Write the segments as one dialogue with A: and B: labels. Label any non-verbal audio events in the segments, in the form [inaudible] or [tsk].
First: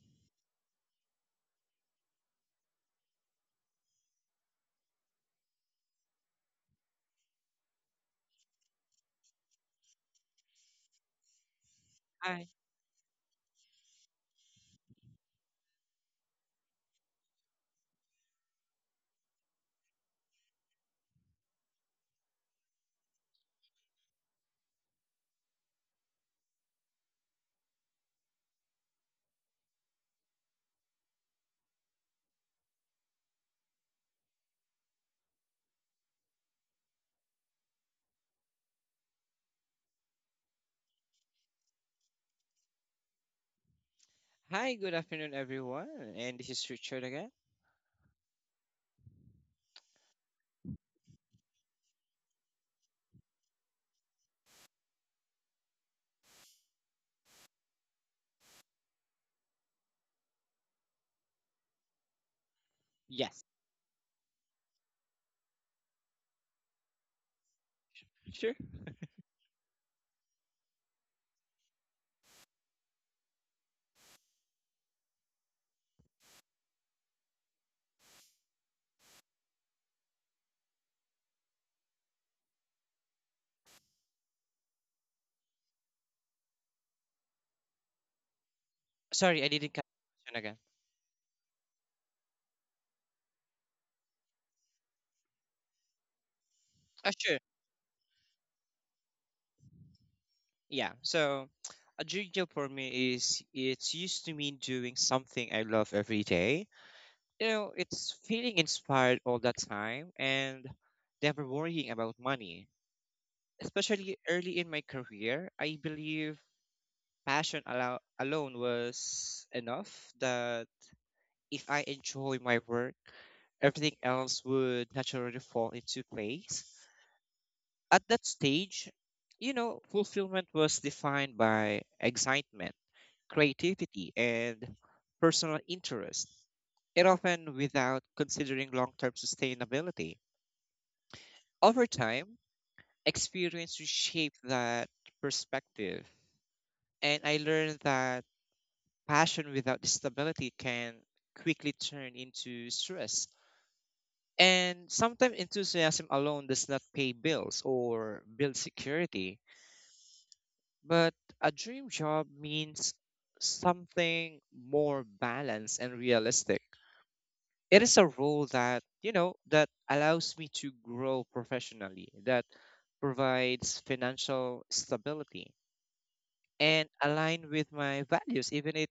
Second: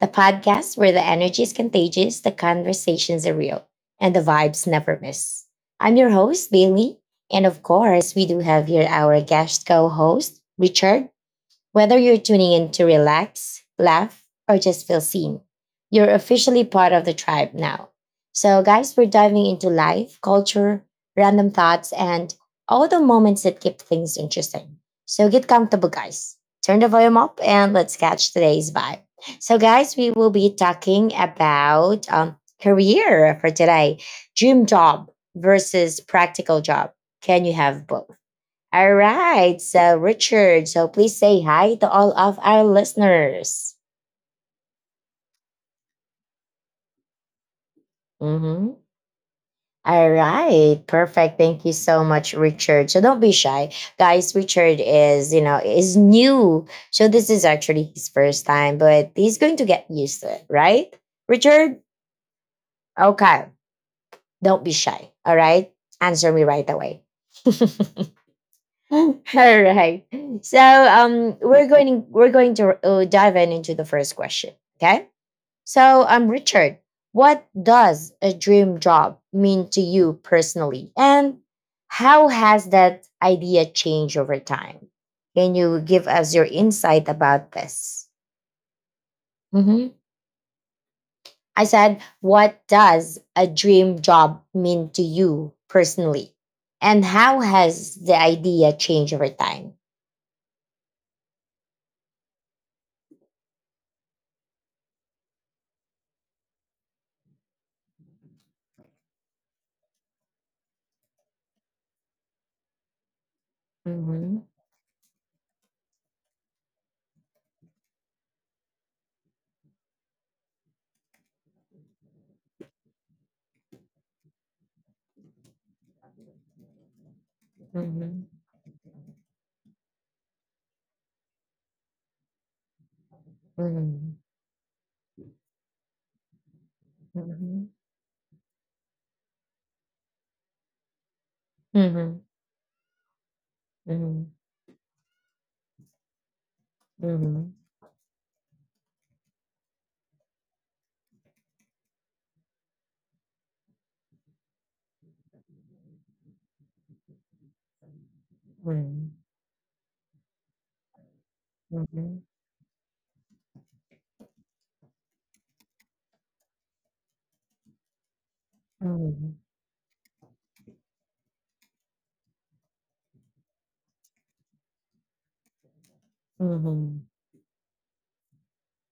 A: the podcast where the energy is contagious, the conversations are real, and the vibes never miss. I'm your host, Bailey. And of course, we do have here our guest co host, Richard. Whether you're
B: Hi.
A: tuning in to relax, laugh, or just feel seen, you're officially part of the tribe now. So, guys, we're diving into life, culture, random thoughts, and all the moments that keep things interesting. So, get comfortable, guys. Turn the volume up and let's catch today's vibe. So, guys, we will be talking about career for today, dream job versus practical job. Can you have both? All right. So, Richard, so please say hi to all of our listeners.
B: Hi, good afternoon, everyone. And this is Richard again.
A: Mhm. All right. Perfect. Thank you so much, Richard. So, don't be shy. Guys, Richard is new. So, this is actually his first time, but he's going to get used to it, right? Richard?
B: Yes.
A: Okay. Don't be shy. All right. Answer me right away. [laughs]
B: Sure.
A: All right. So we're going to dive in into the first question. Okay. So, Richard, what does a dream job mean to you personally? And how has that idea changed over time? Can you give us your insight about this?
B: Sorry, I didn't catch the question again.
A: I said, what does a dream job mean to you personally? And
B: Uh, sure.
A: how has the idea changed over time?
B: Yeah. So, [tsk] a dream job for me is it's used to mean doing something I love every day. You know, it's feeling inspired all the time and never worrying about money. Especially
A: Mm-hmm.
B: early in my career, I believe passion alone was enough that if I enjoy my work, everything else would naturally fall into place. At
A: Mm-hmm.
B: that stage, you know, fulfillment was defined by excitement,
A: Mm-hmm.
B: creativity, and personal interest, and often
A: Mm-hmm.
B: without considering long term sustainability. Over
A: Mm-hmm.
B: time, experience
A: Mm-hmm.
B: reshaped that perspective, and I
A: Mm-hmm.
B: learned that passion without stability can quickly turn into stress. And sometimes enthusiasm alone does not pay bills or build
A: Mm-hmm.
B: security, but a dream
A: Mm-hmm.
B: job means something more balanced and realistic. It is a role that allows me to grow professionally, that provides financial stability and
A: Mm-hmm.
B: align with my values, even it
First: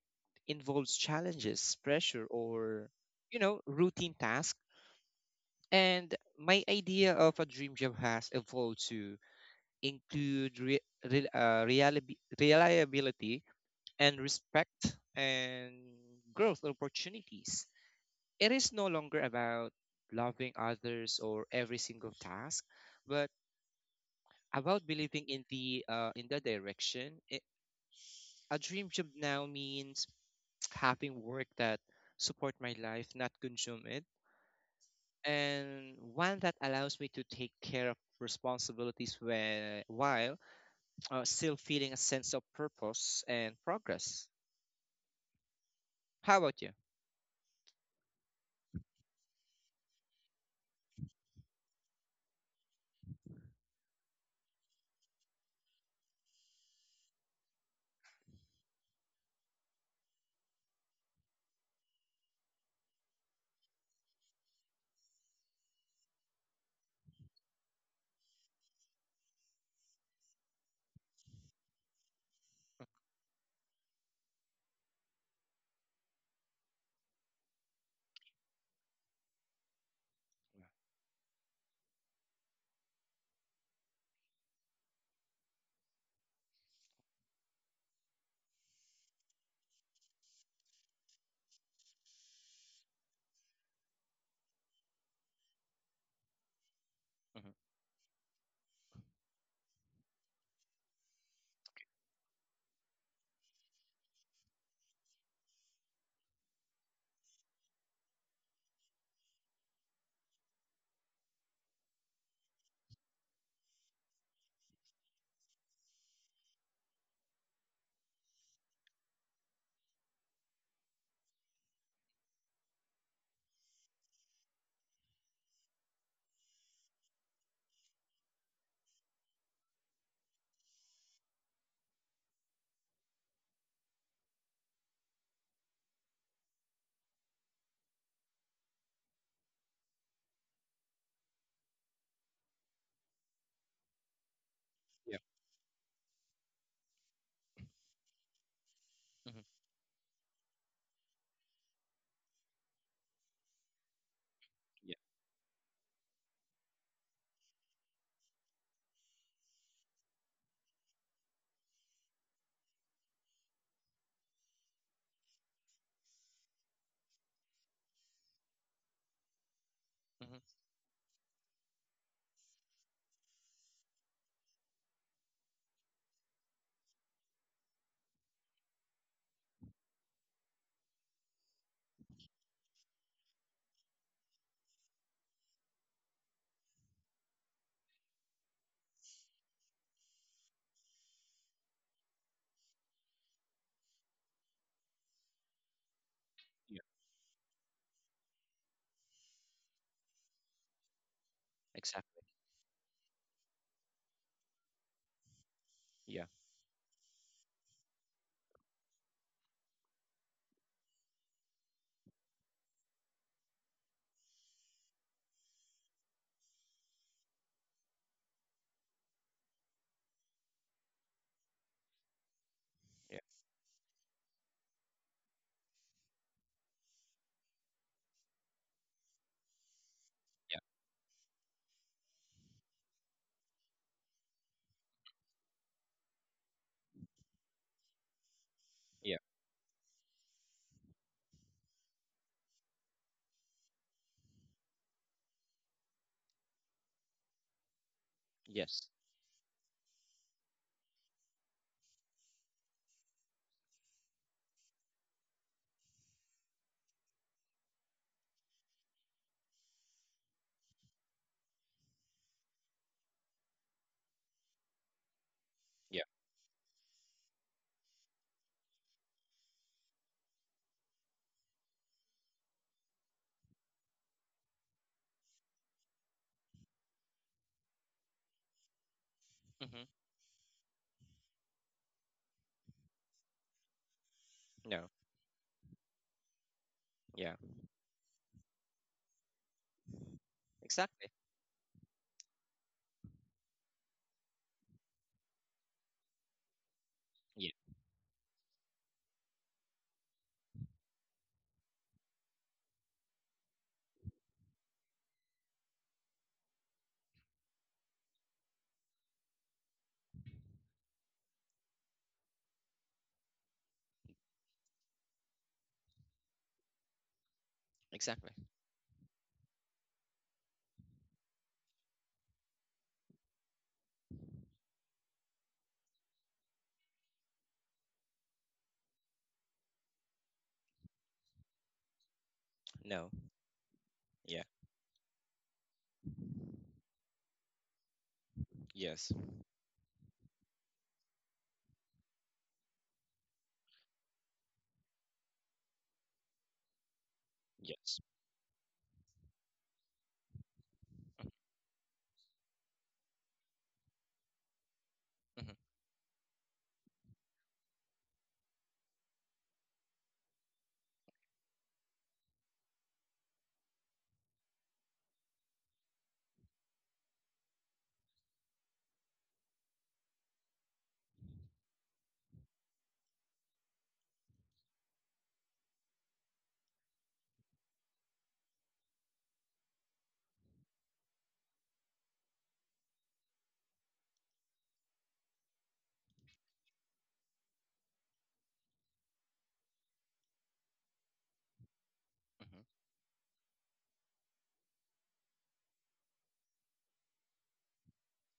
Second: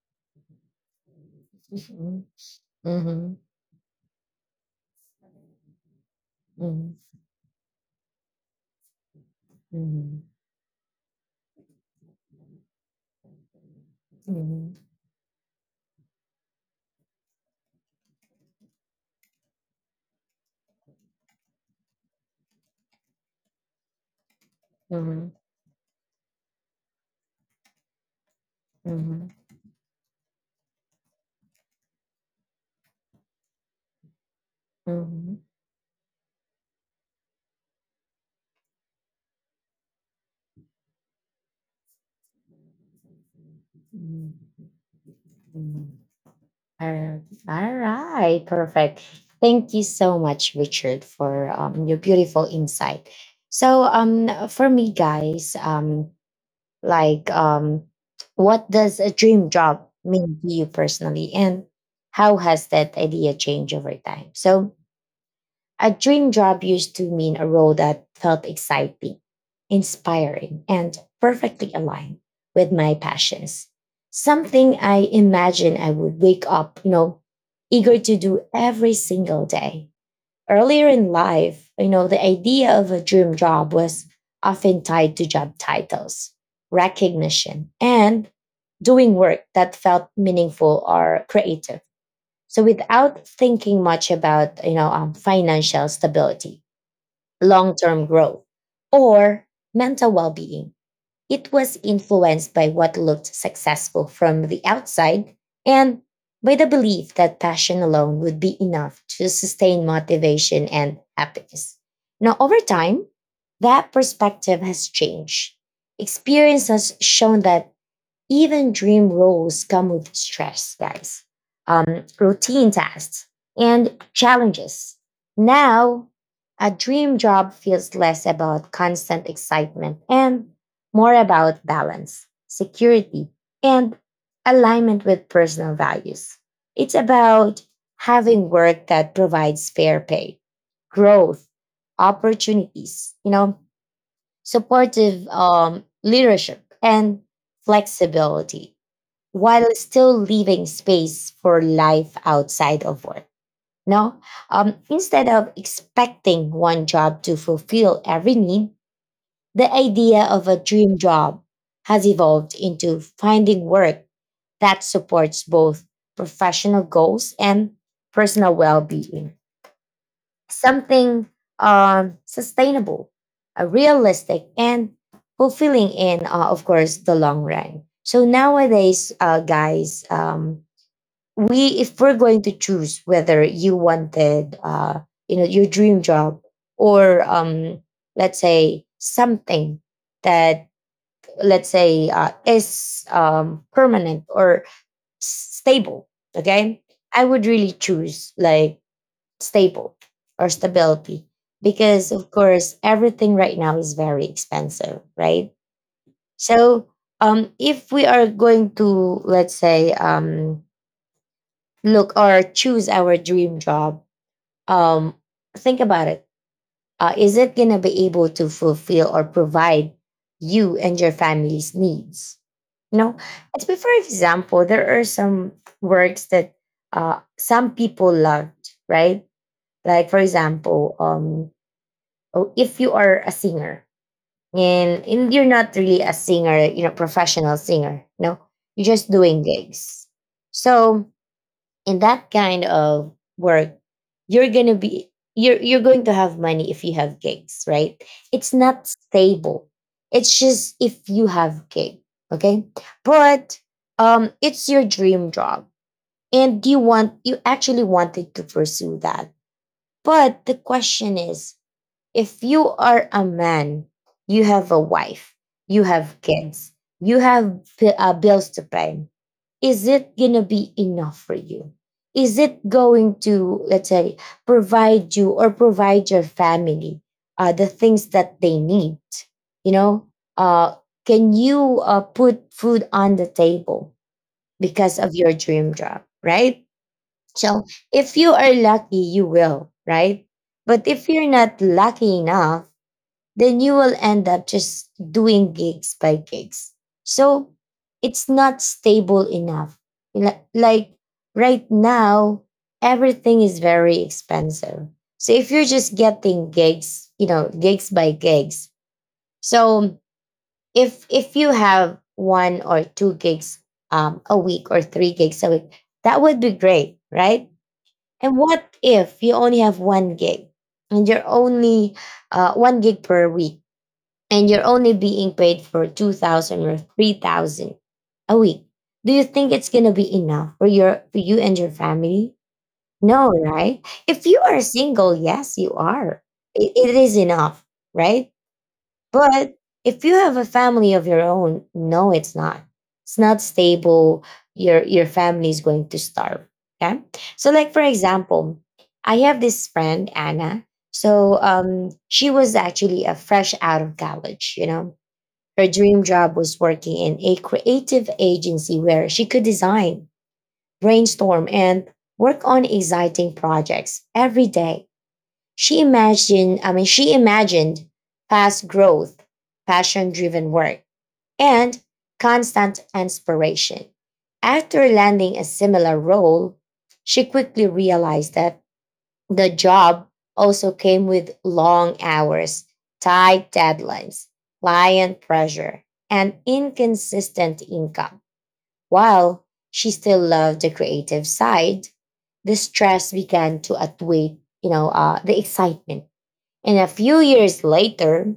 B: involves challenges, pressure,
A: Mhm.
B: or, you
A: Mhm.
B: know, routine tasks. And my
A: Mhm.
B: idea of a dream job has evolved to include reliability and
A: Mhm.
B: respect and growth opportunities. It is no longer about loving others or every single task, but about believing
A: Mhm.
B: in the direction. A dream job
A: Mhm.
B: now means [tsk] having work that support my life, not consume it,
A: Mhm. Mhm.
B: and one that allows me to take care of responsibilities while still feeling a sense of purpose and progress.
A: Mhm. Mhm.
B: How about you?
A: All all right, perfect. Thank you so much, Richard, for your beautiful insight. So, for me, guys, like, what does a dream job mean to you personally, and how has that idea changed over time? So, a dream job used to mean a role that felt exciting, inspiring, and perfectly aligned with my passions. Something I imagine I would wake up, you know, eager to do every single day. Earlier in life, you know, the idea of a dream job was often tied to job titles, recognition, and doing work that felt meaningful or creative, so without thinking much about financial stability,
B: Mm-hmm.
A: long-term growth, or mental well-being, it was influenced by what looked successful from the outside and by the belief that passion alone would be enough to sustain motivation and happiness. Now, over time, that perspective has changed. Experience has shown that even dream roles come with stress, guys, routine tasks, and challenges. Now, a dream job feels less about constant excitement and more about balance, security, and alignment with personal values. It's about having work that provides fair pay, growth, opportunities,
B: Yeah.
A: supportive leadership, and flexibility
B: Mm-hmm.
A: while still leaving space for life outside of work. No,
B: Yeah.
A: instead of expecting one job to fulfill every need, the idea of a dream job has evolved into finding work that supports both professional goals and personal well being,
B: Mm-hmm.
A: something sustainable, realistic, and fulfilling in, of course, the long run. So nowadays, guys, we if we're going to choose whether you wanted, your dream job, or let's say something that, let's say, is permanent or stable,
B: Yeah.
A: okay, I would really choose like stable, or stability, because
B: Exactly.
A: of course everything right now is very expensive, right?
B: Yeah.
A: So if we are going to, let's say, look or choose our dream job, um think about it. Uh, is it going to be able to fulfill or provide you and your family's needs, you know?
B: Yeah.
A: It's be- for example, there are some works that some people loved, right? Like for
B: Yeah.
A: example, oh, if you are a singer, and you're not really a singer, you know, professional singer, no, you're just
B: Yeah.
A: doing gigs. So in that kind of work, you're gonna be you're going to have money if you have gigs, right? It's not
B: Yes.
A: stable. It's just if you have gig, okay? But it's your dream job, and you actually wanted to pursue that. But the question is, if you are a man, you have a wife, you
B: Yeah.
A: have kids, you have bills to pay. Is it going to be enough for you? Is it going to, let's say, provide you or provide your family the things that they need? You
B: Mm-hmm.
A: know, uh, can you put food on the table
B: No.
A: because of your dream job, right?
B: Yeah.
A: So if you are lucky, you will, right? But if
B: Exactly.
A: you're not lucky enough, then you will end up just doing gigs by gigs.
B: Yeah.
A: So it's not stable enough. Like right now, everything is very expensive. So if you're just getting gigs, you know, gigs by gigs. So if you have one or two gigs a week, or three gigs a week, that would be great, right?
B: Exactly.
A: And what if you only have one gig, and you're only one gig per week? And you're only being paid for 2000 or 3000 a week. Do you think it's going to be enough for you and your family?
B: No.
A: No, right? If you
B: Yeah.
A: are single, yes you are, it is enough, right?
B: Yes.
A: But if you have a family of your own, no, it's not stable. Your family is going to starve, okay? So like for
B: Yes.
A: example, I have this friend anna. So she was actually a fresh out of college, you know.
B: Mm-hmm.
A: Her dream job was working in a creative agency where she could design, brainstorm, and work on exciting projects every day. She imagined, I mean, she imagined fast growth, passion driven work, and constant inspiration. After landing a similar role, she quickly realized that the job also came with long hours, tight deadlines, client pressure, and inconsistent income. While she still loved the creative side, the
B: Mm-hmm.
A: stress began to outweigh, the excitement. And a few years later,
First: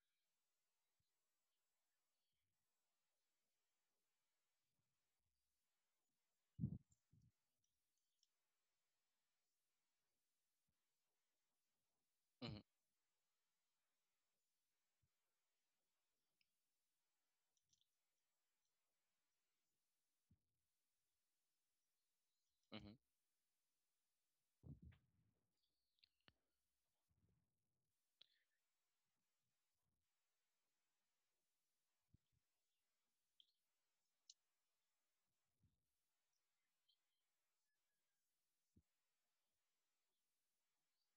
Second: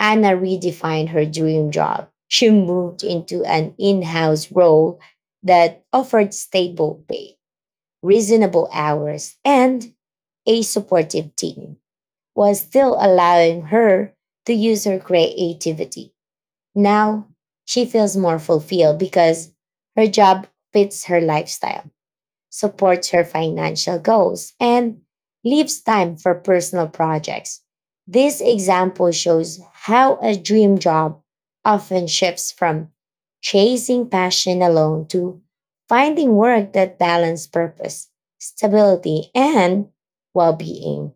A: Anna redefined her dream job. She moved into an in-house role that offered stable pay, reasonable hours, and a supportive team, was
B: Mm-hmm.
A: still allowing her to use her creativity. Now she feels more fulfilled because her job fits her lifestyle,
B: Mm-hmm.
A: supports her financial goals, and leaves time for personal projects. This example shows how a dream job often shifts from chasing passion alone to finding work that balances purpose, stability, and well being.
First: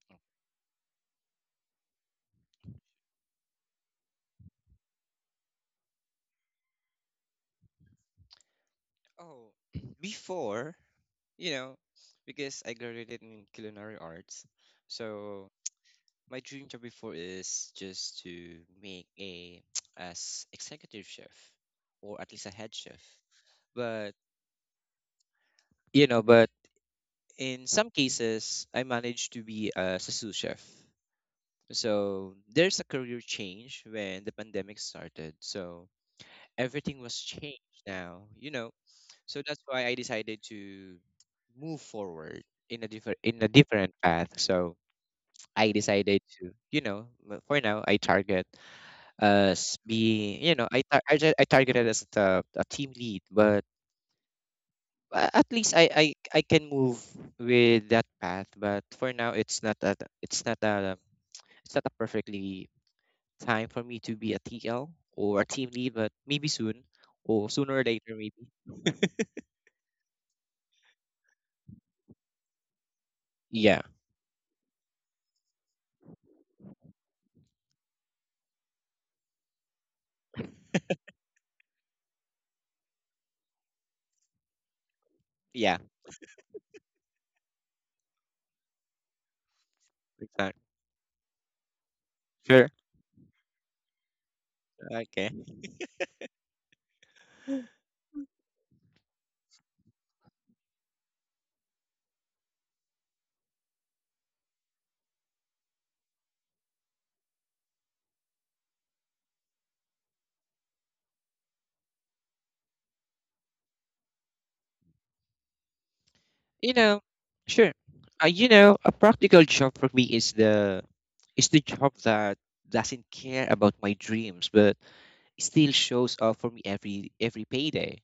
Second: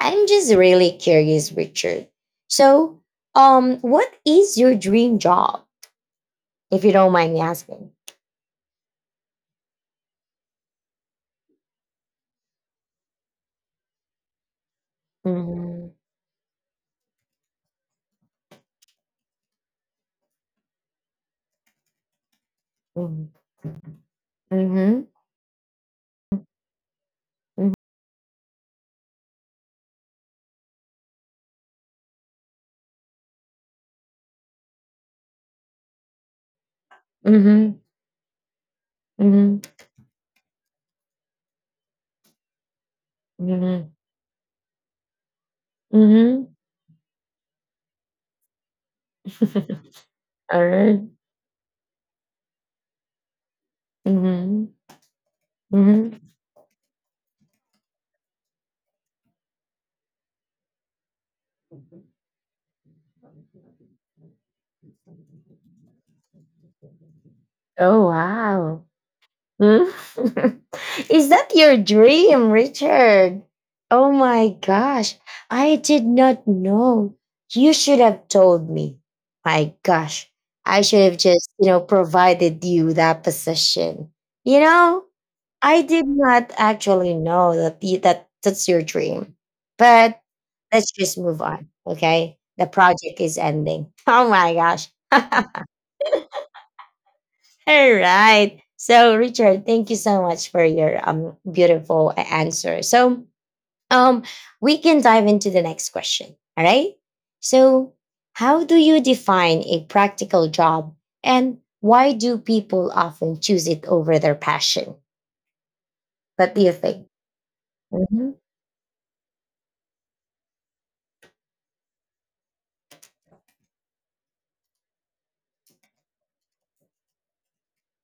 A: I'm just really curious, Richard. So, what is your dream job, if you don't mind me asking?
B: Oh, [clears throat] before, you know, because I graduated in culinary arts, so
A: Mm-hmm.
B: my dream job before is just to make a [tsk] as executive chef or at least a head chef. But
A: Mm-hmm.
B: you know, but in some cases I managed to be as a sous chef. So there's a career change when the pandemic started. So everything was
A: Mm-hmm.
B: changed now, you know. So
A: Mhm,
B: that's why I decided to move forward in a
A: mhm,
B: different path. So I decided to,
A: mhm.
B: you know, for now I target as being, you know,
A: Alright.
B: I targeted as the a team lead, but
A: Mhm,
B: a- at least I
A: mhm.
B: I can move with that path. But for now, it's not a it's not a perfectly time for me to be a TL or a team lead, but maybe soon or sooner
A: [laughs]
B: or
A: Oh,
B: later maybe.
A: wow. Hmm? [laughs] Is that your dream, Richard?
B: Yeah,
A: Oh my gosh. I did not know. You should have told me. My gosh. I should have just, provided you that position. You know?
B: yeah,
A: I did not actually know that that's your dream, but
B: exactly.
A: let's just move on. Okay, the
B: Sure.
A: project is ending. [laughs] Oh my gosh! [laughs] All
B: Okay.
A: right. So Richard, thank you so much for your beautiful answer. So um we can dive into the next question. All right. So how do you define a practical job, and why do people often choose it over their passion? What do you
B: You know,
A: think?
B: sure.
A: Mhm.
B: You know, a practical job for me is the job that doesn't care about my dreams, but still shows up for me every payday.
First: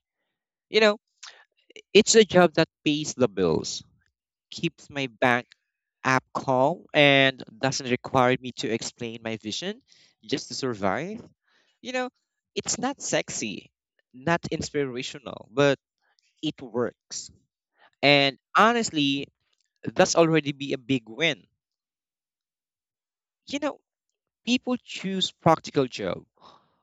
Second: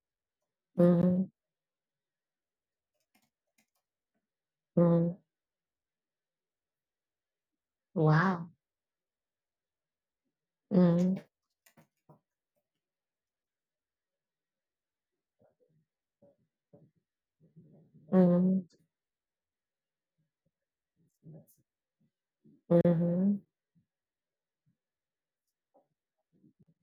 B: You know,
A: Mhm.
B: it's a job that pays the bills, keeps my
A: Mm,
B: bank app calm, and doesn't require
A: wow.
B: me to explain my vision just to
A: Mm,
B: survive. You know, it's not sexy, not inspirational, but it works. And
A: mm,
B: honestly, that's already be a big win.
A: mhm,
B: You know, people choose practical job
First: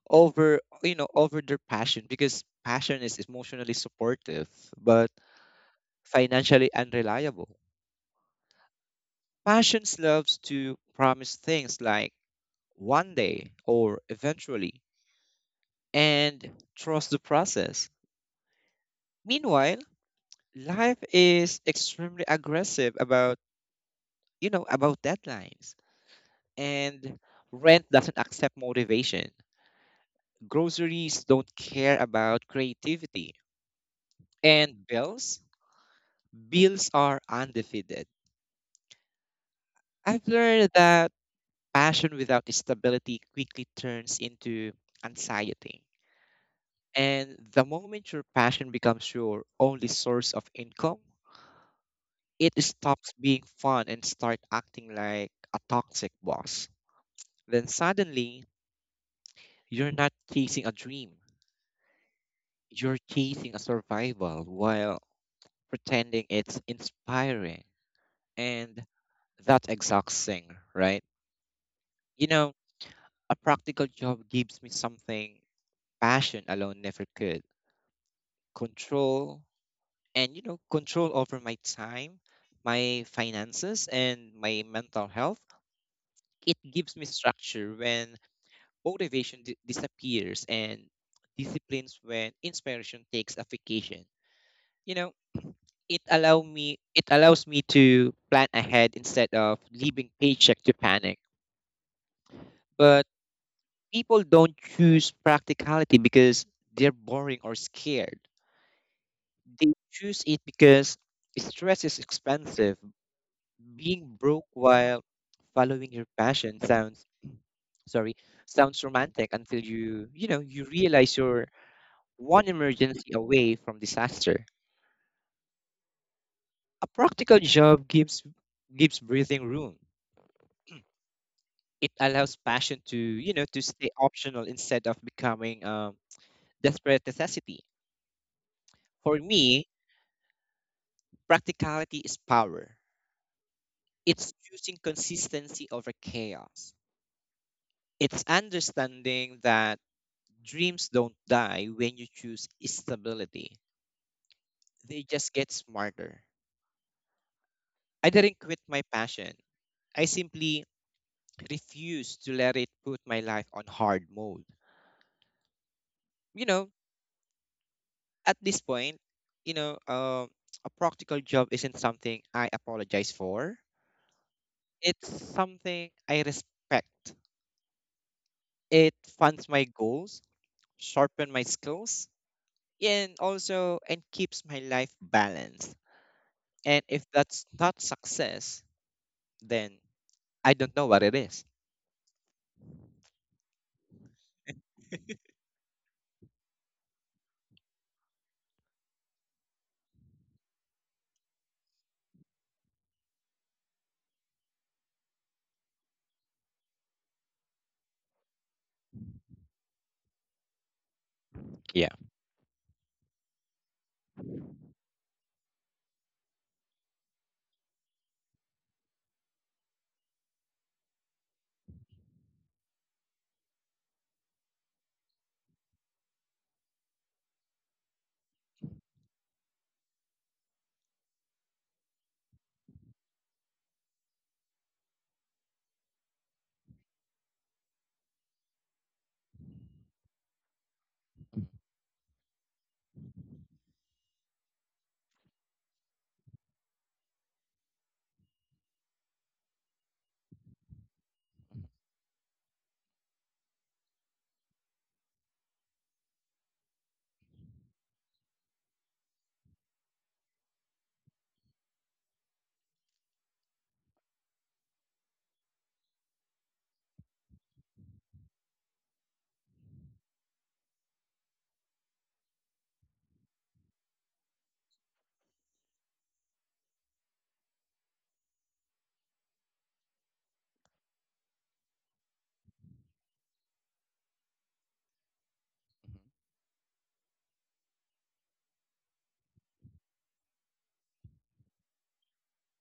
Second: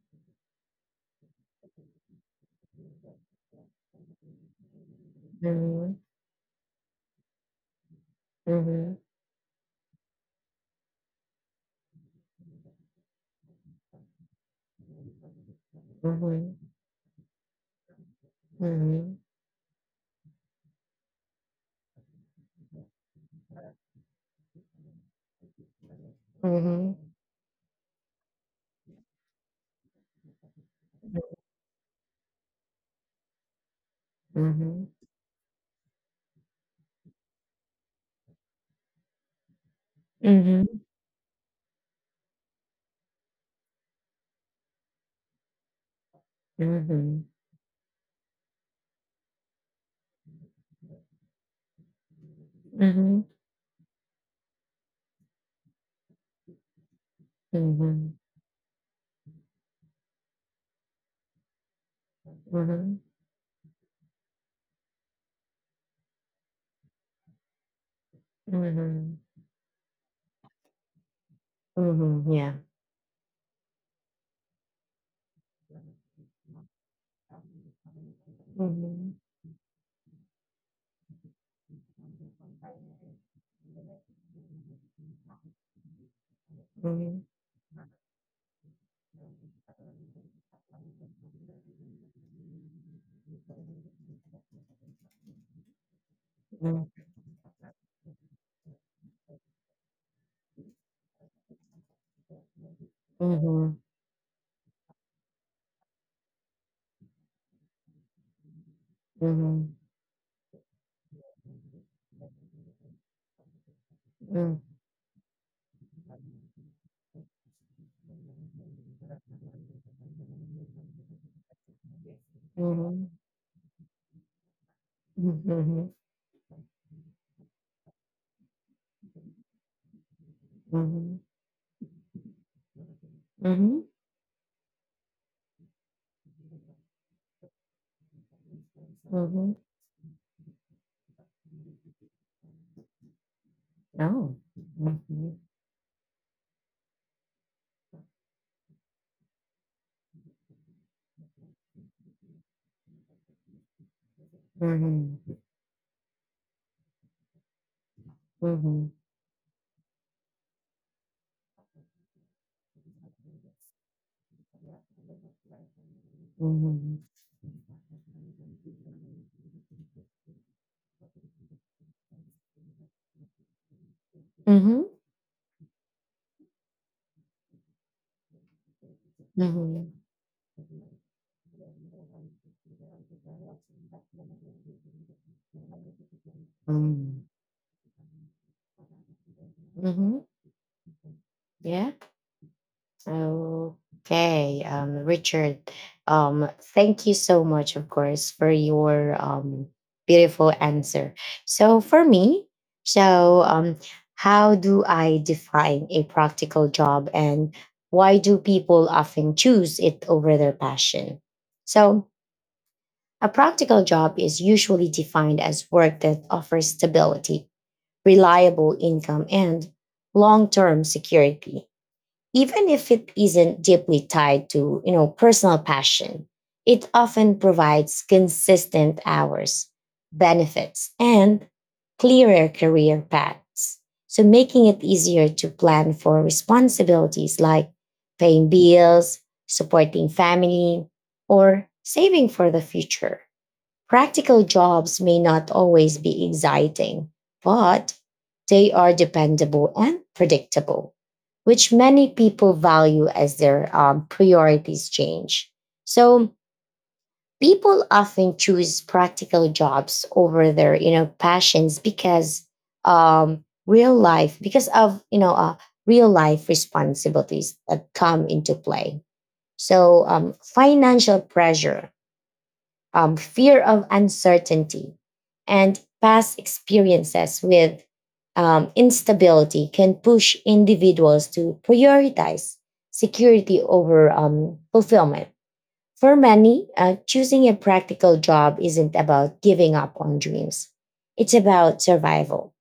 B: over, you know, over their passion because passion is emotionally supportive but
A: mhm,
B: financially unreliable.
A: mhm,
B: Passions loves to promise things like one day or eventually and
A: mhm,
B: trust the process.
A: mhm,
B: Meanwhile, life is extremely aggressive about, you know, about deadlines,
A: mhm,
B: and rent doesn't accept motivation, groceries don't care about creativity. And
A: mhm,
B: bills? Bills are undefeated. I've
A: mhm,
B: learned that passion without stability quickly turns into anxiety.
A: mhm,
B: And the moment your passion becomes your only source of income, it stops
A: mhm,
B: being fun and start acting like a toxic boss. Then
A: mhm,
B: suddenly, you're not chasing a dream. You're chasing a survival while pretending it's inspiring.
A: mhm,
B: And
A: mhm,
B: that's exhausting, right? You
A: mhm,
B: know,
A: yeah.
B: a practical job gives me something passion alone never could.
A: Mhm,
B: Control, and you know, control over my time, my finances and my mental health. It gives me
A: mhm,
B: structure when motivation disappears and disciplines when inspiration takes a vacation. You know, it allows me to plan ahead instead of leaving paycheck to panic. But
A: mm,
B: people don't choose practicality because they're boring or scared.
A: mhm,
B: They
A: mhm,
B: choose it because stress is expensive. Being broke
A: mm,
B: while following your passion sounds sorry, sounds romantic until you know, you realize you're one
A: mhm,
B: emergency away from disaster.
A: mhm,
B: A practical job gives breathing room.
A: mhm, mhm,
B: It allows passion to, you know,
A: mhm,
B: to stay
A: mhm.
B: optional instead of becoming desperate necessity. For me, practicality is power. It's
A: Oh.
B: choosing
A: Mhm,
B: consistency over chaos. It's understanding that dreams don't die when you choose stability, they just
A: mhm,
B: get smarter. I didn't quit my passion, I simply refused to let it put my life on hard mode. You know,
A: mhm,
B: at this point, you know, uh, a practical job isn't something I apologize for,
A: mhm,
B: it's something I respect. It funds my
A: mhm,
B: goals, sharpen my skills, and also and keeps my life balanced. And if
A: mhm,
B: that's not success, then
A: mhm.
B: I don't know what it is.
A: Yeah. Okay. Richard, um, thank you so much, of course, for your beautiful answer. So for me, so how do I define a practical job, and why do people often choose it over their passion?
B: Yeah.
A: So a practical job is usually defined as work that offers stability, reliable income, and long-term security, even if it isn't deeply tied to personal passion. It often provides consistent hours, benefits, and clearer career paths, so making it easier to plan for responsibilities like paying bills, supporting family, or saving for the future. Practical jobs may not always be exciting, but they are dependable and predictable, which many people value as their priorities change. So people often choose practical jobs over their, passions because real life, because of real life responsibilities that come into play. So financial pressure, fear of uncertainty, and past experiences with instability can push individuals to prioritize security over fulfillment. For many, choosing a practical job isn't about giving up on dreams. It's about survival,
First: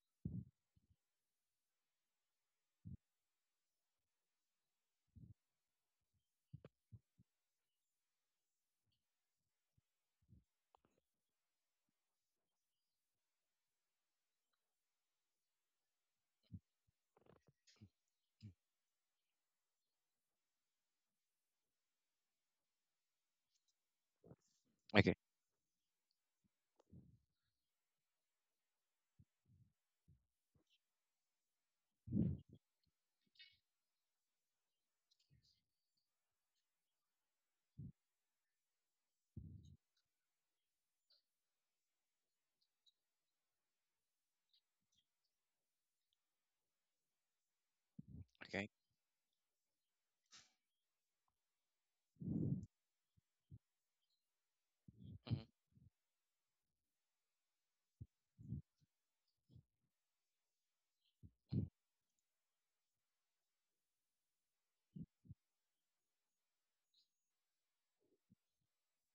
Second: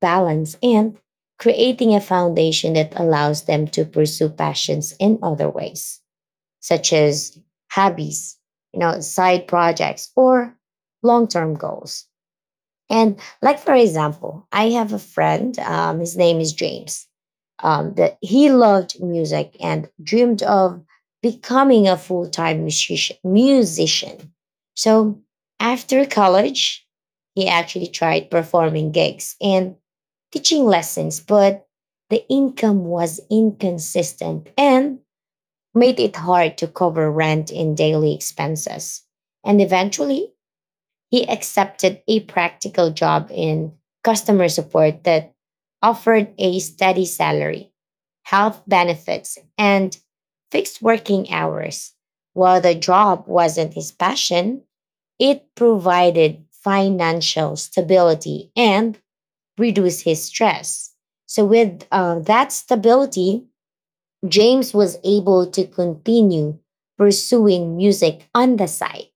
A: balance, and creating a foundation that allows them to pursue passions in other ways, such as hobbies, side projects, or long-term goals. And like for example, I have a friend. His name is James. That he loved music and dreamed of becoming a full-time musician.
B: Okay.
A: So after college, he actually tried performing gigs and teaching lessons, but the income was inconsistent and made it hard to cover rent and daily expenses. And eventually, he accepted a practical job in customer support that offered a steady salary, health
B: Okay.
A: benefits, and fixed working hours. While the job wasn't his passion,
B: Mhm.
A: it provided financial stability and reduced his stress. So, with that stability, James was able to continue pursuing music on the side,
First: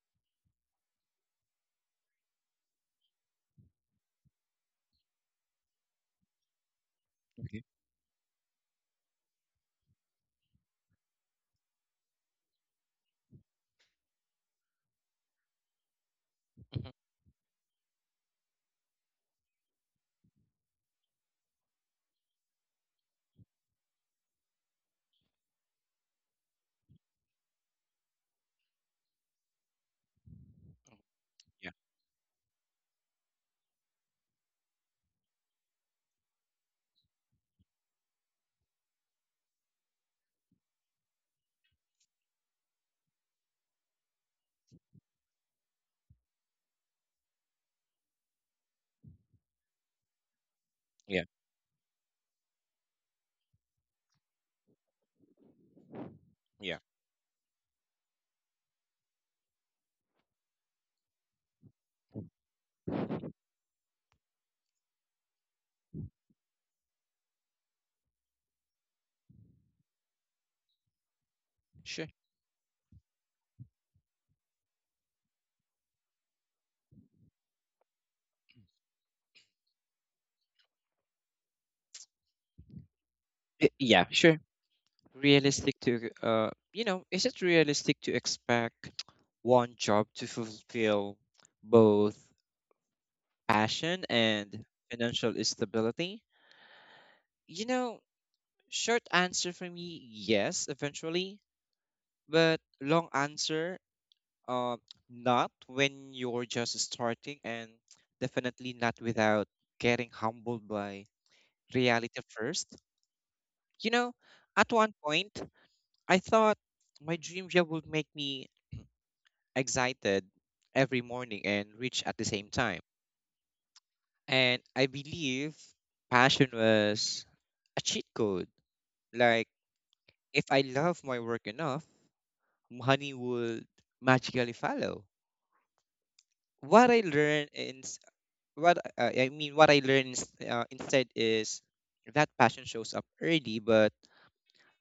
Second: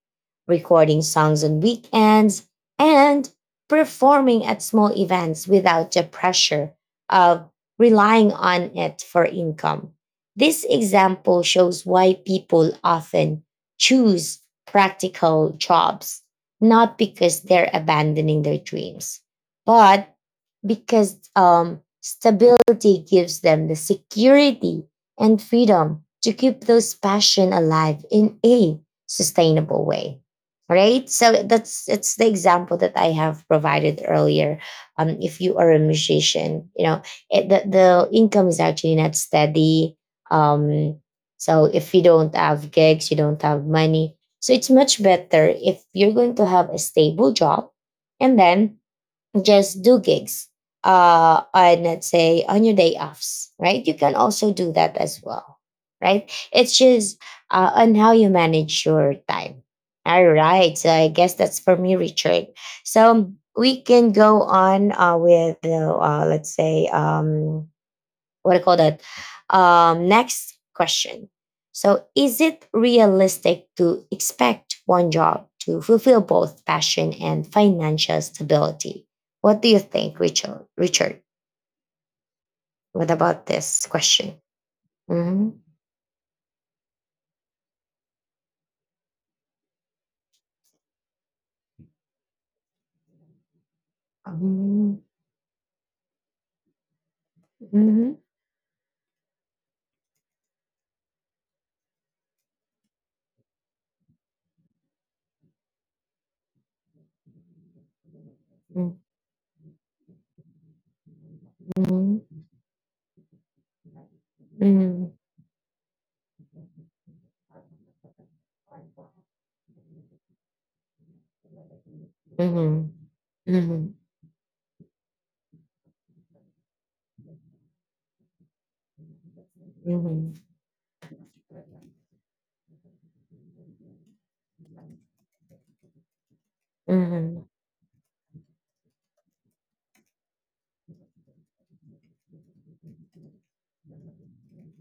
A: recording songs on weekends and performing at small events without the pressure of
B: Okay.
A: relying on it for income. This example shows why people often choose practical jobs,
B: Mhm.
A: not because they're abandoning their dreams, but because stability gives them the security and freedom to keep those passion alive in a sustainable way. Right, so
B: Yeah.
A: that's it's the example that I have provided earlier. If you are a musician, you know the income is actually not steady. Um, so if you don't have gigs, you don't have money, so it's much better if you're going to have a stable job and then just do gigs
B: Yeah.
A: on, let's say, on your day offs. Right, you can also do that as well. Right, it's
B: Yeah.
A: just on how you manage your time. All right, so I guess that's for me, Richard. So we can go on with the, let's say, what do you call that? Next question. So,
B: Sure.
A: is it realistic to expect one job to fulfill both passion and financial stability? What do you think, Richard? Richard, what about this
B: Yeah.
A: question?
B: Sure.
A: Hmm
B: Realistic to you know, is it realistic to expect one job to fulfill both passion and
A: hmm
B: financial stability? You know,
A: hmm
B: short answer for me, yes, eventually, but long answer, Uh, not when you're just starting, and definitely
A: hmm
B: not without getting humbled by reality
A: hmm
B: first. You know, at one
A: hmm
B: point, I thought my dream job would make me excited every morning and rich at the same
A: hmm
B: time.
A: hmm
B: And I believe passion was a cheat code. Like,
A: hmm
B: if I love my work enough, money would magically follow. What I
A: hmm hmm
B: learned in what I mean, what I learned is, instead, is that passion shows up early, but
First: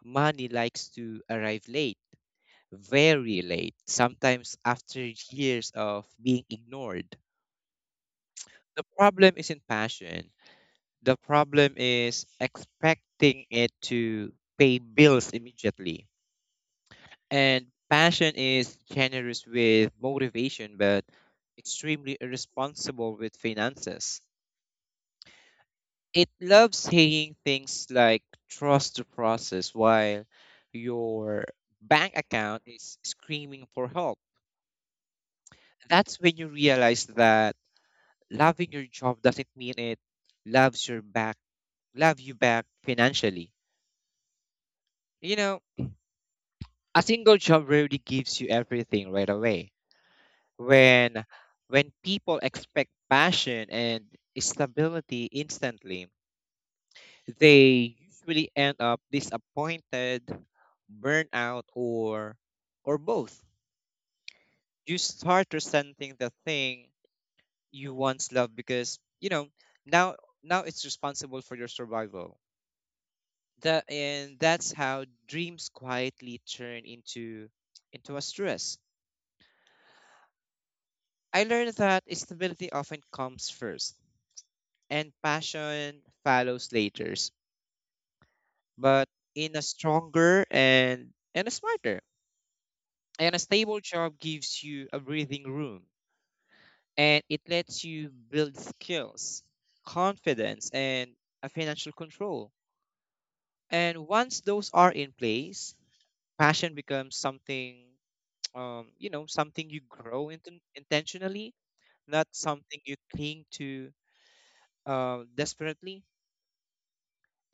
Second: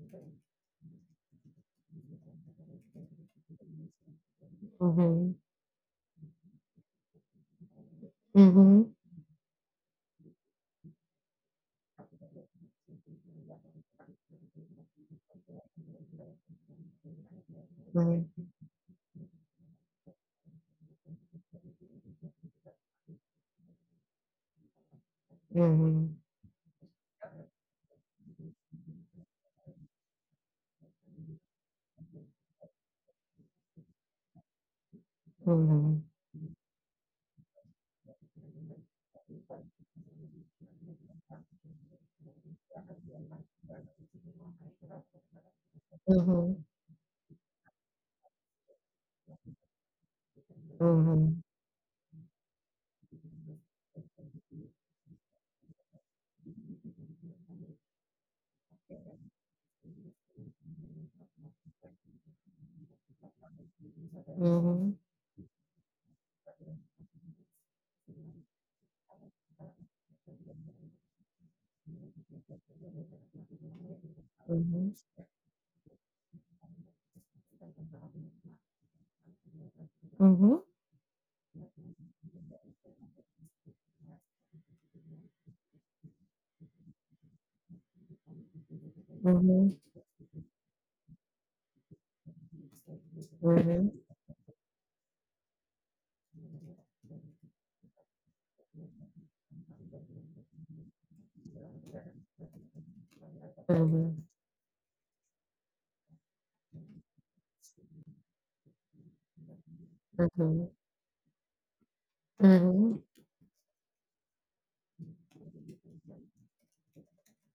B: money likes to arrive late, very late, sometimes after years of being ignored.
A: hmm hmm hmm
B: The
A: hmm
B: problem isn't passion. The problem is expecting it to pay bills immediately. And passion is generous with motivation, but extremely irresponsible with finances. It loves saying things like trust the process while your bank account is screaming for help. That's when you realize that loving your job doesn't mean it loves your back, love you back financially. You know, a single job rarely gives you everything right away. When
A: hmm
B: when people expect passion and stability instantly, they usually end up disappointed, burnout, or both.
A: hmm
B: You start resenting the thing you once loved because, you know, now now it's responsible for your survival. That's
A: hmm
B: how dreams quietly turn into a stress.
A: Mhm,
B: I learned that stability often comes first and passion follows later, but in a
A: mhm,
B: stronger and a smarter. And a stable
A: mhm,
B: job gives you a breathing room, and it lets you build skills, confidence, and a financial control. And
A: mhm,
B: once those are in place, passion becomes something, [tsk] you know, something you grow
A: mhm,
B: intentionally, not something you
A: mhm,
B: cling to desperately.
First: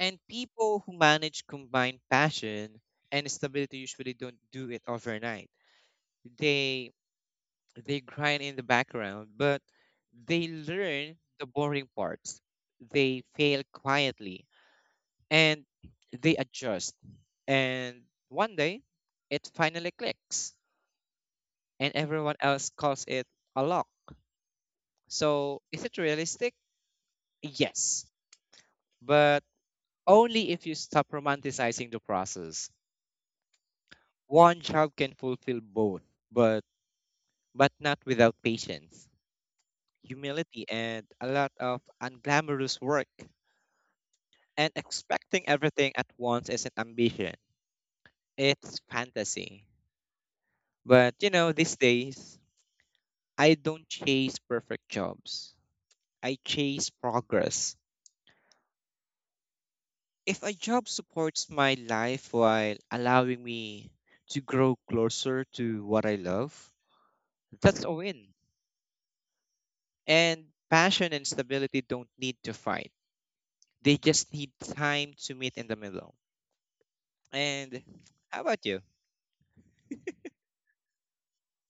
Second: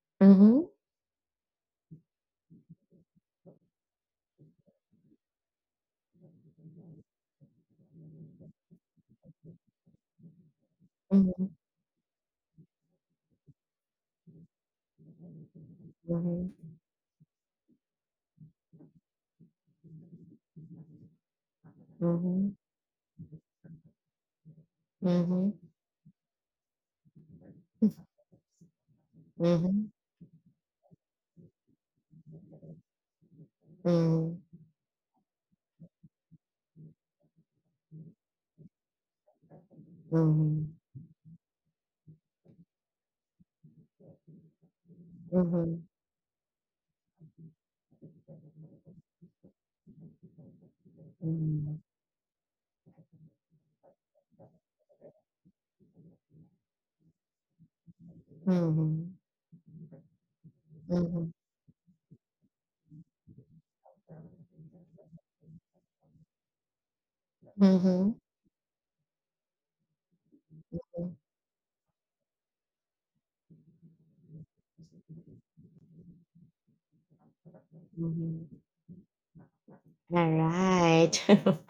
B: And
A: mhm,
B: people who manage combined passion and stability usually don't do it overnight. They They grind in the background, but they learn the
A: mhm,
B: boring parts. They fail quietly and they
A: mhm,
B: adjust. And one day, it finally clicks, and everyone
A: mhm,
B: else calls it a lock.
A: mhm,
B: So, is it realistic? Yes, but
A: mhm,
B: only if you stop romanticizing the process. One job can fulfill both, but but not without patience, humility, and a lot of unglamorous work. And
A: mhm,
B: expecting
A: mhm, mhm,
B: everything at once isn't ambition, it's fantasy. But you know, these days, I don't chase perfect jobs, I chase progress. If a job
A: mhm, mhm, mhm, mhm,
B: supports my life while allowing me to grow closer to what I love, that's a
A: mhm.
B: win. And passion and stability don't need to fight, they just need time to meet in the middle. And how about you?
A: All right.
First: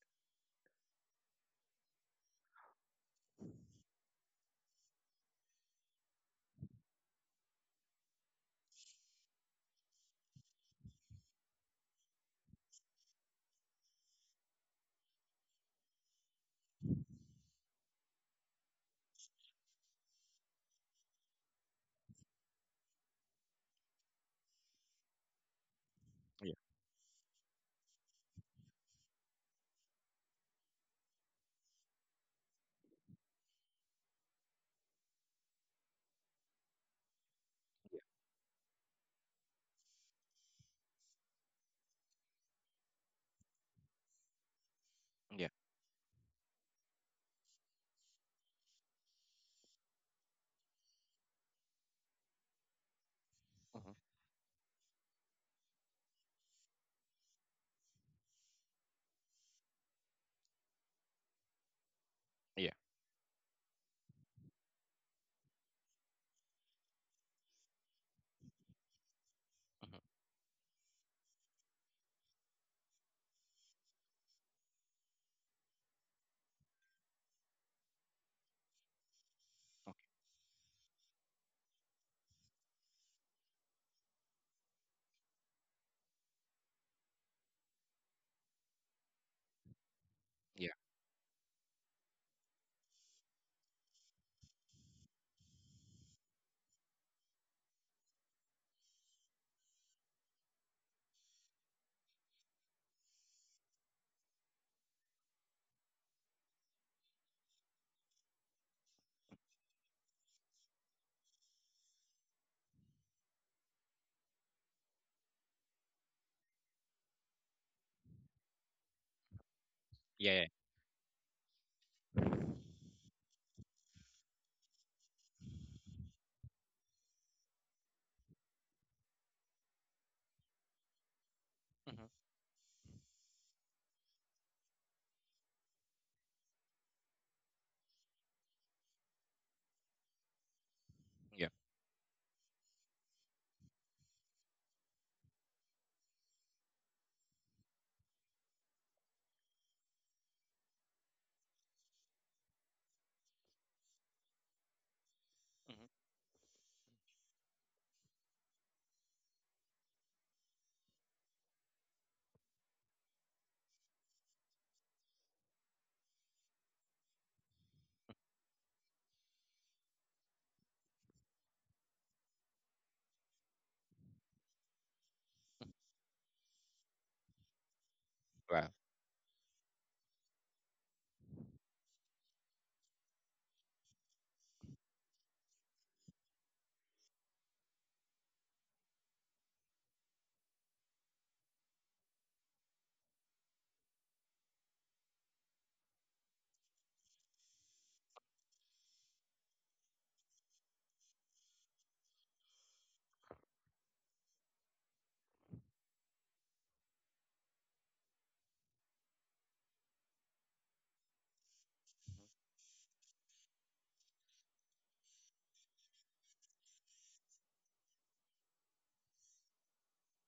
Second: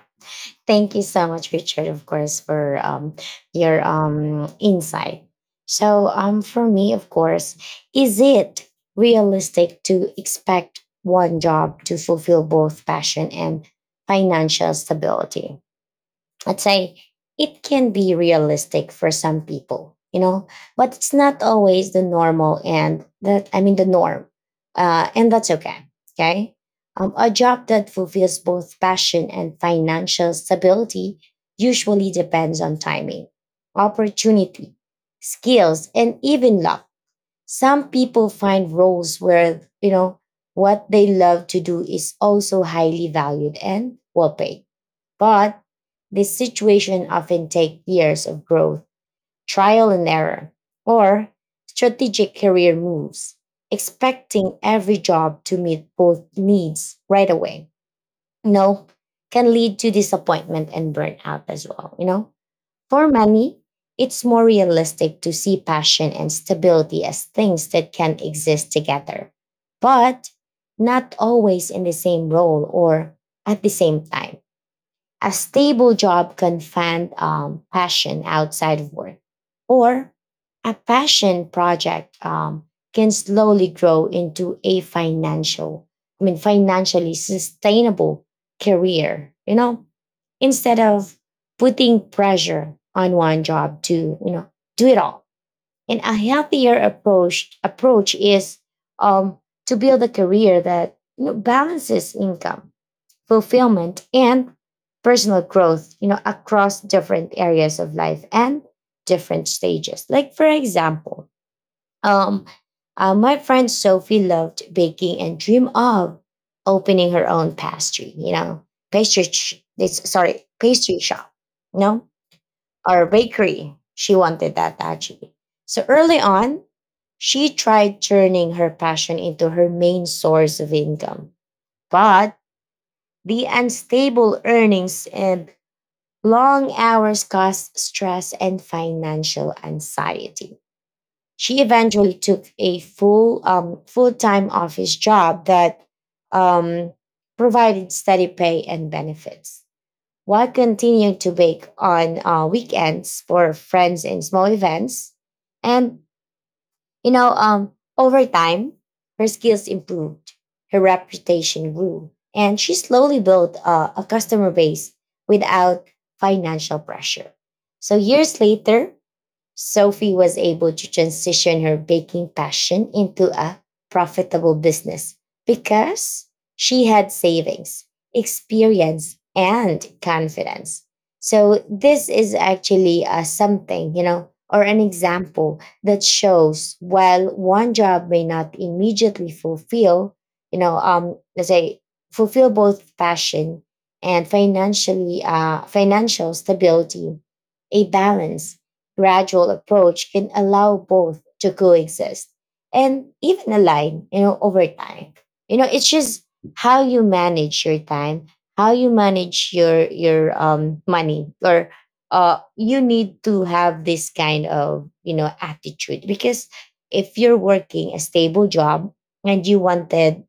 A: [laughs] Thank you so much, Richard, of course, for your insight. So, for me, of course, is it realistic to expect one job to fulfill both passion and financial stability? I'd say it can be realistic for some people, you know, but it's not always the normal and that, I mean, the norm. And that's okay.
B: Yeah.
A: Okay. A job that fulfills both passion and financial stability usually depends on timing, opportunity, skills, and even luck. Some people find roles where, you know, what they love to do is also highly valued and well paid,
B: Yeah.
A: but this situation often take years of growth, trial and error, or strategic career moves,
B: Mhm.
A: expecting every job to meet both needs right away. You know, can lead to disappointment and burnout as well, you know?
B: Yeah.
A: For many, it's more realistic to see passion and stability as things that can exist together,
B: Mhm.
A: but not always in the same role or at the same time. A stable job can fund passion outside of work,
B: Okay.
A: or a passion project can slowly grow into a financial, I mean, financially sustainable career. You know,
B: Yeah.
A: instead of putting pressure on one job to, you know, do it all. And a healthier approach is um, to build a career that, you know, balances income, fulfillment, and personal growth, you know, across different areas of life and different stages. Like, for example, um, my friend Sophie loved baking and dreamed of opening her own pastry, you know, pastry, it's, sorry,
B: Yeah.
A: pastry shop, no, or bakery. She wanted that actually. So early on, she tried turning her passion into her main source of income.
B: Yeah.
A: But the unstable earnings and long hours caused stress and financial anxiety.
B: Yeah.
A: She eventually took a full-time office job that um, provided steady pay and benefits, while continuing to bake on weekends for friends and small events. And
B: Hmm.
A: you know, over time, her skills improved, her reputation grew, and she slowly built a customer base without financial pressure. So years later, Sophie was able to transition her baking passion into a profitable business because she had savings,
B: Wow.
A: experience, and confidence. So, this is actually something, you know, or an example that shows while one job may not immediately fulfill, you know, let's say fulfill both passion and financial stability, a balance gradual approach can allow both to coexist and even align, you know, over time. You know, it's just how you manage your time, how you manage your money, or you need to have this kind of, you know, attitude because if you're working a stable job and you wanted,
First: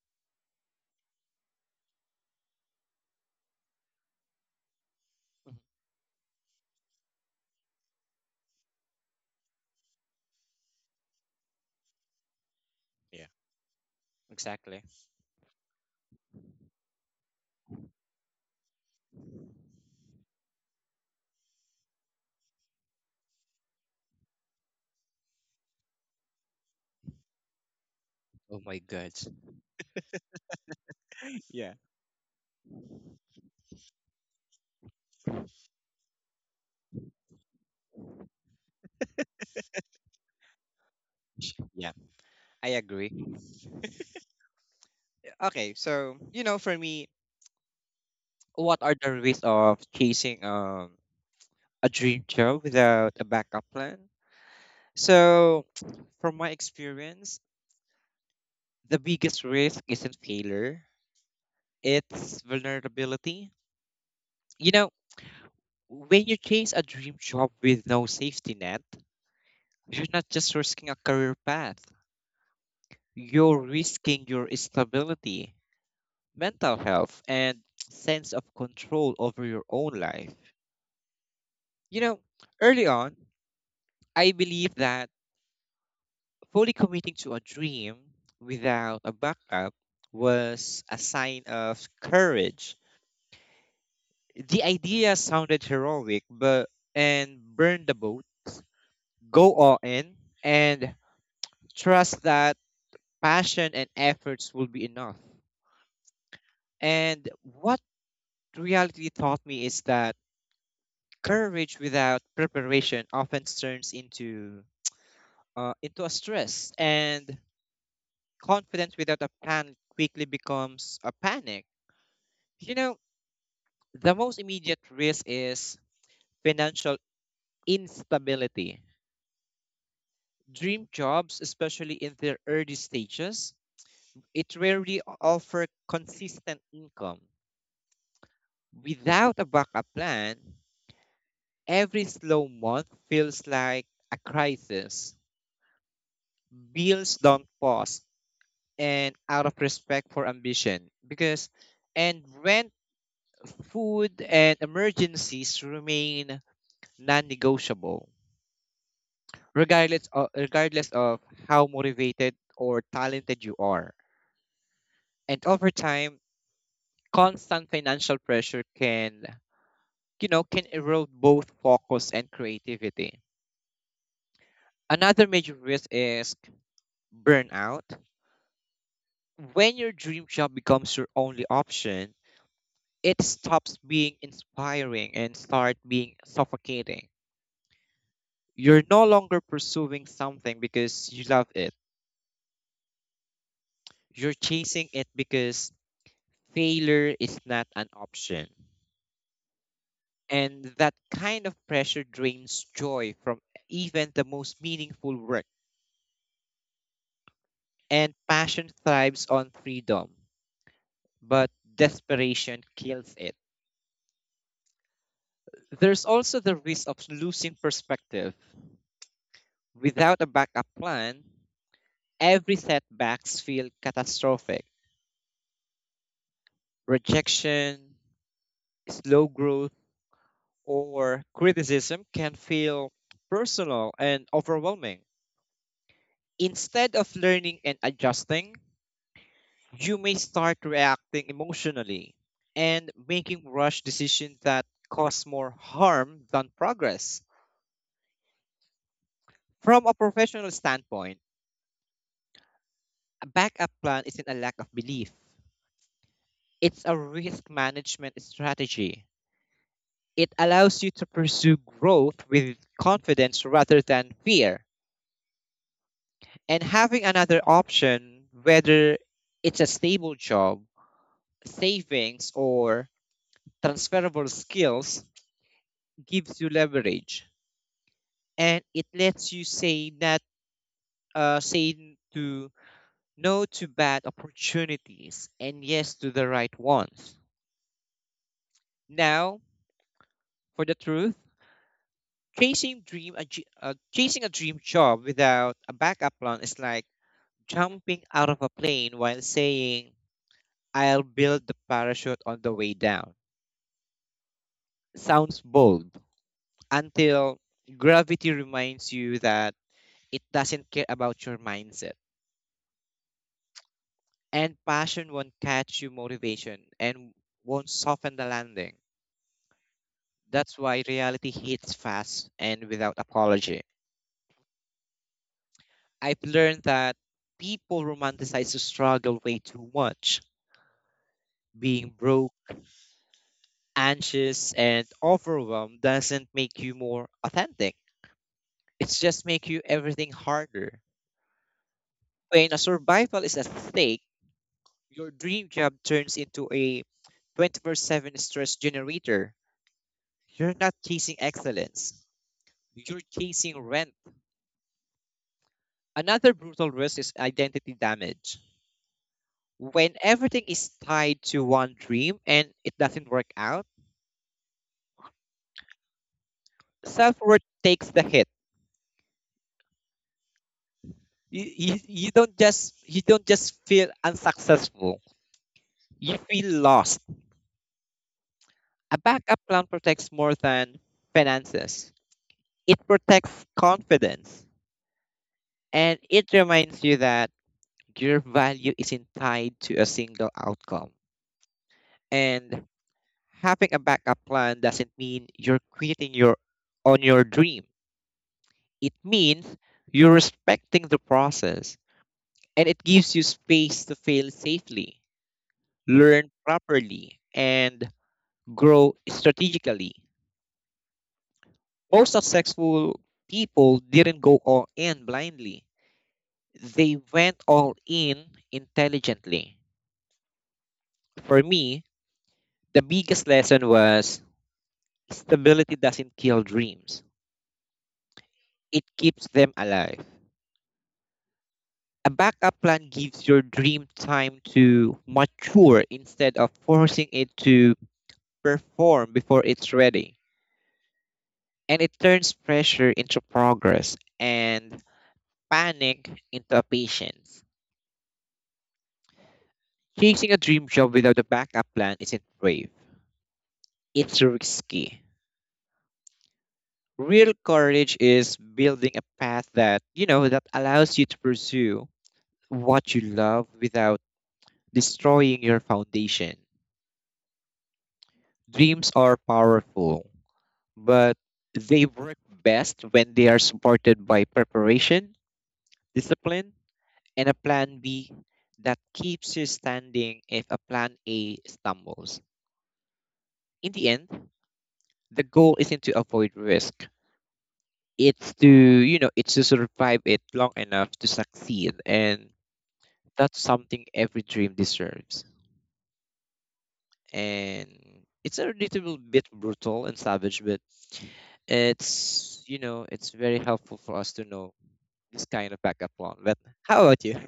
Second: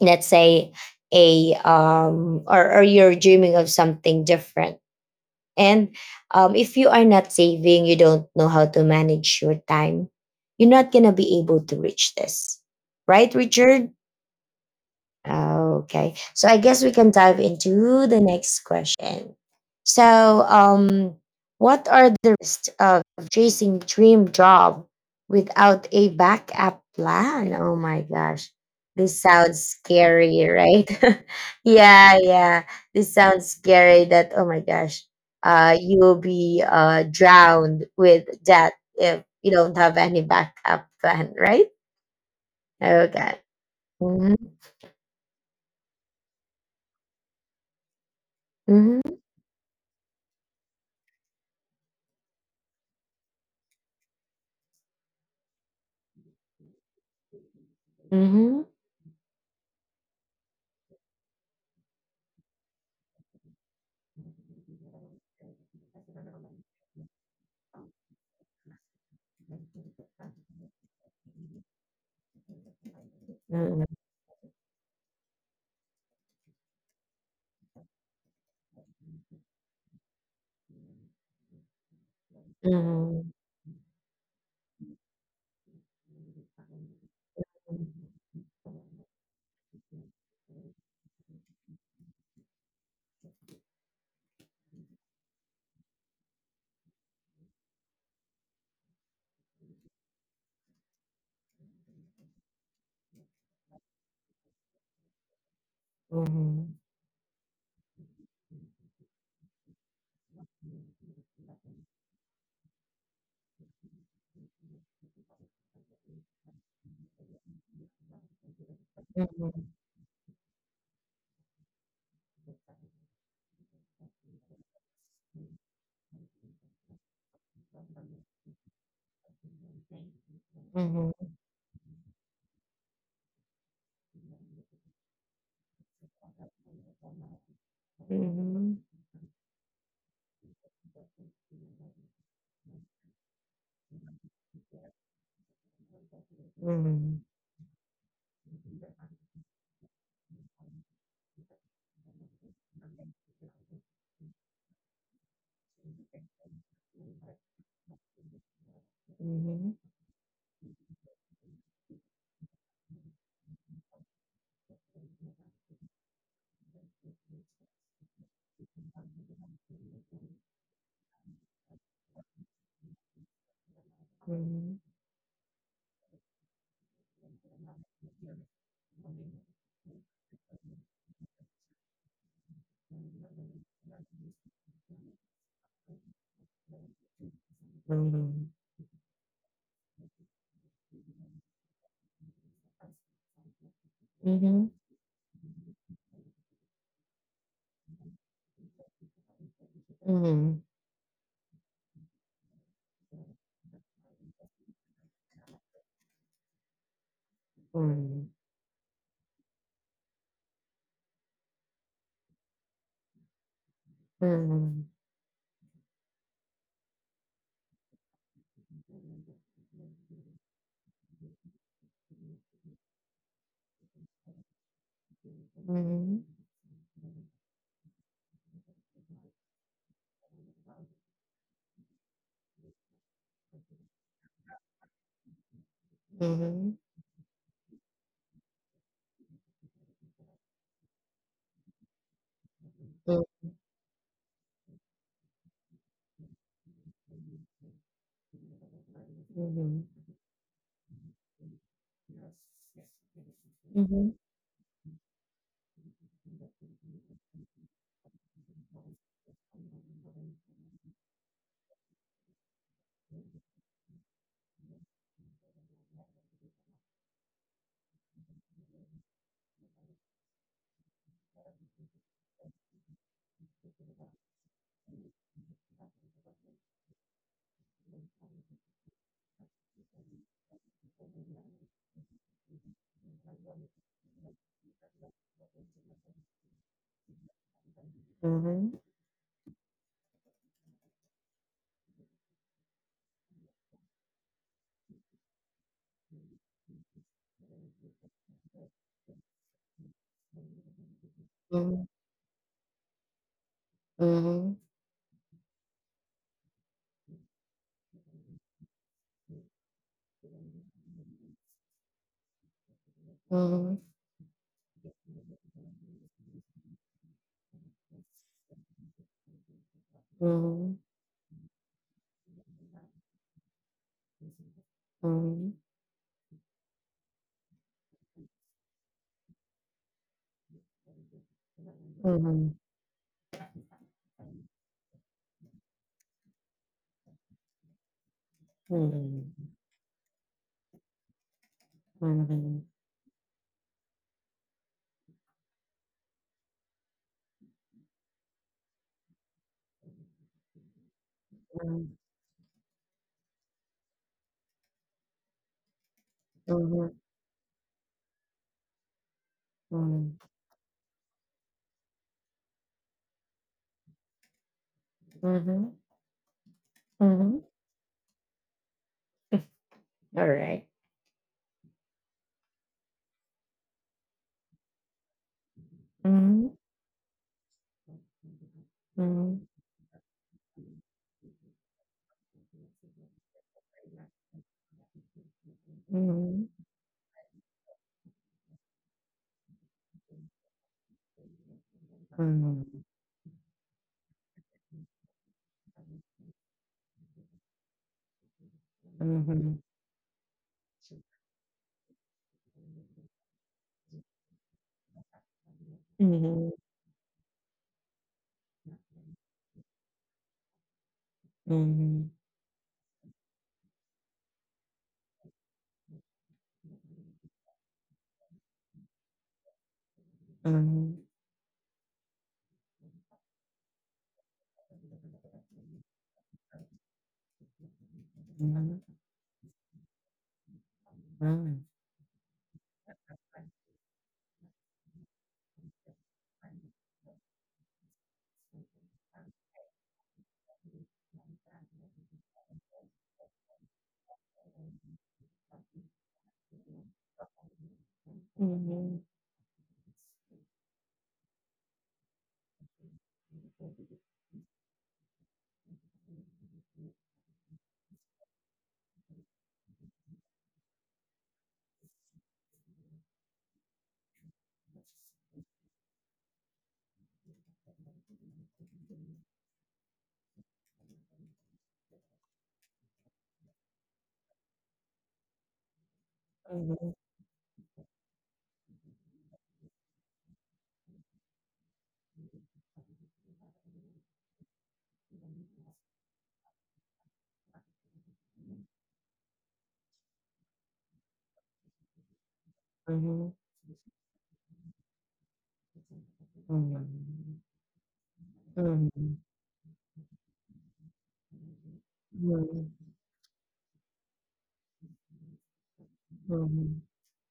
A: let's say, a or you're dreaming of something different
B: Hmm.
A: and if you are not saving, you don't know how to manage your time, you're not going to be able to reach this.
B: Yeah.
A: Right, Richard?
B: Exactly.
A: Okay. So I guess we can dive into the next question. So, um, what are the risks of chasing dream job without a backup plan? Oh my gosh.
B: Oh my God.
A: This sounds scary, right? [laughs]
B: [laughs] Yeah.
A: Yeah, yeah. This sounds scary that oh my gosh, you will be drowned with debt if you don't have any backup plan, right?
B: Yeah. I agree.
A: Okay. Mm-hmm.
B: Okay. So, you know, for me, what are
A: Mm-hmm.
B: the risks of chasing a dream job without a backup plan? So, [tsk] from my experience,
A: Mm-hmm.
B: the biggest risk isn't failure, it's vulnerability. You know, when you chase a dream job with no safety net, you're not just risking a career path, you're
A: Mm-hmm.
B: risking your stability, mental health, and sense of control over your own life. You know, early on,
A: Mhm,
B: I believed that fully committing to a dream without a backup was a sign of courage. The idea sounded heroic, but and burn the boat, go all in, and trust that passion and efforts will be enough.
A: mhm,
B: And what reality taught me is that courage without preparation often turns into a stress, and confidence without a
A: mhm,
B: plan quickly becomes a panic. You know, the most immediate risk is financial instability. Dream
A: mhm,
B: jobs, especially in their early stages, it rarely offer consistent income.
A: mhm, mhm,
B: Without a backup plan, every slow month feels like a crisis. Bills
A: mhm,
B: don't pause and out of respect for ambition because and rent food and emergencies remain non-negotiable regardless of how motivated or talented you are. And over time constant financial pressure can can erode both focus and creativity.
A: mhm,
B: Another major risk is burnout. When your dream job becomes your only option, it stops being inspiring and start being suffocating.
A: mhm,
B: You're no longer pursuing something because you love it. You're
A: mhm,
B: chasing it because failure is not an option.
A: mhm, mhm,
B: And that kind of pressure drains joy from even the most meaningful work. And passion thrives on freedom, but desperation kills it.
A: mhm,
B: There's also the risk of losing perspective. Without a backup plan, every setbacks feel catastrophic.
A: mhm,
B: Rejection, slow growth, or criticism can feel personal and overwhelming.
A: mhm,
B: Instead of learning and adjusting, you may start reacting emotionally and making rush decisions that cause more harm than progress.
A: mhm,
B: From a professional standpoint, a
A: mhm, mhm, mhm, mhm, mhm, mhm, mhm,
B: backup
A: mhm, mhm, mhm, mhm,
B: plan
A: mhm,
B: isn't a lack of belief. It's a risk management strategy. It allows you to pursue growth with confidence rather than fear. And having another option, whether it's a stable job, savings, or transferable skills, gives you leverage. And it lets you say to no to bad opportunities and yes to the right ones.
A: mhm,
B: Now, for the truth, chasing a dream job without a backup plan is like jumping out of a plane while saying, "I'll build the parachute on the way down." Sounds bold until gravity reminds you that it doesn't care about your mindset.
A: mhm,
B: And passion won't catch you, motivation and won't soften the landing. That's why reality hits fast and without apology. I've learned that people romanticize the struggle way too much. Being broke, anxious and overwhelmed doesn't make you more authentic. It's just make you everything harder. When a survival is at stake, your dream job turns into a 24/7 stress generator. You're not chasing excellence. You're chasing rent. Another brutal risk is identity damage. When everything is tied to one dream and it doesn't work out,
A: mhm, mhm.
B: self-worth takes the hit.
A: All right.
B: You don't just feel unsuccessful, you
A: Mhm,
B: feel lost. A backup
A: mhm,
B: plan protects more than finances, it protects confidence. And it
A: mhm,
B: reminds you that your value isn't tied to a single outcome.
A: mhm,
B: And having a backup plan doesn't mean you're quitting your on your dream. It means
A: mhm.
B: you're respecting the process, and it gives you space to fail safely, learn
A: Mhm,
B: properly, and grow strategically. More
A: mhm,
B: successful people didn't go all in blindly. They went all in intelligently.
A: mhm,
B: For me, the biggest lesson was stability doesn't kill dreams.
A: mhm,
B: It keeps them alive.
A: mhm,
B: A backup plan gives your dream time to mature instead of forcing it to perform before it's ready. And it turns pressure into progress and panic into patience.
A: mhm,
B: Chasing a dream job without a backup plan isn't brave, it's risky. Real courage is building a path that, you know, that allows you to pursue what you love without destroying your foundation. Dreams are powerful, but they work best when they are supported by preparation, discipline,
A: mhm,
B: and a plan B that keeps you standing if a plan A stumbles. In the end, the goal isn't to avoid risk it's to you know it's to survive it long enough to succeed, and
A: mhm,
B: that's something every dream deserves.
A: mhm,
B: And it's a little
A: mhm.
B: bit brutal and savage, but it's
A: Mhm,
B: it's very helpful for us to know this kind of backup plan. But
A: mhm.
B: how about you?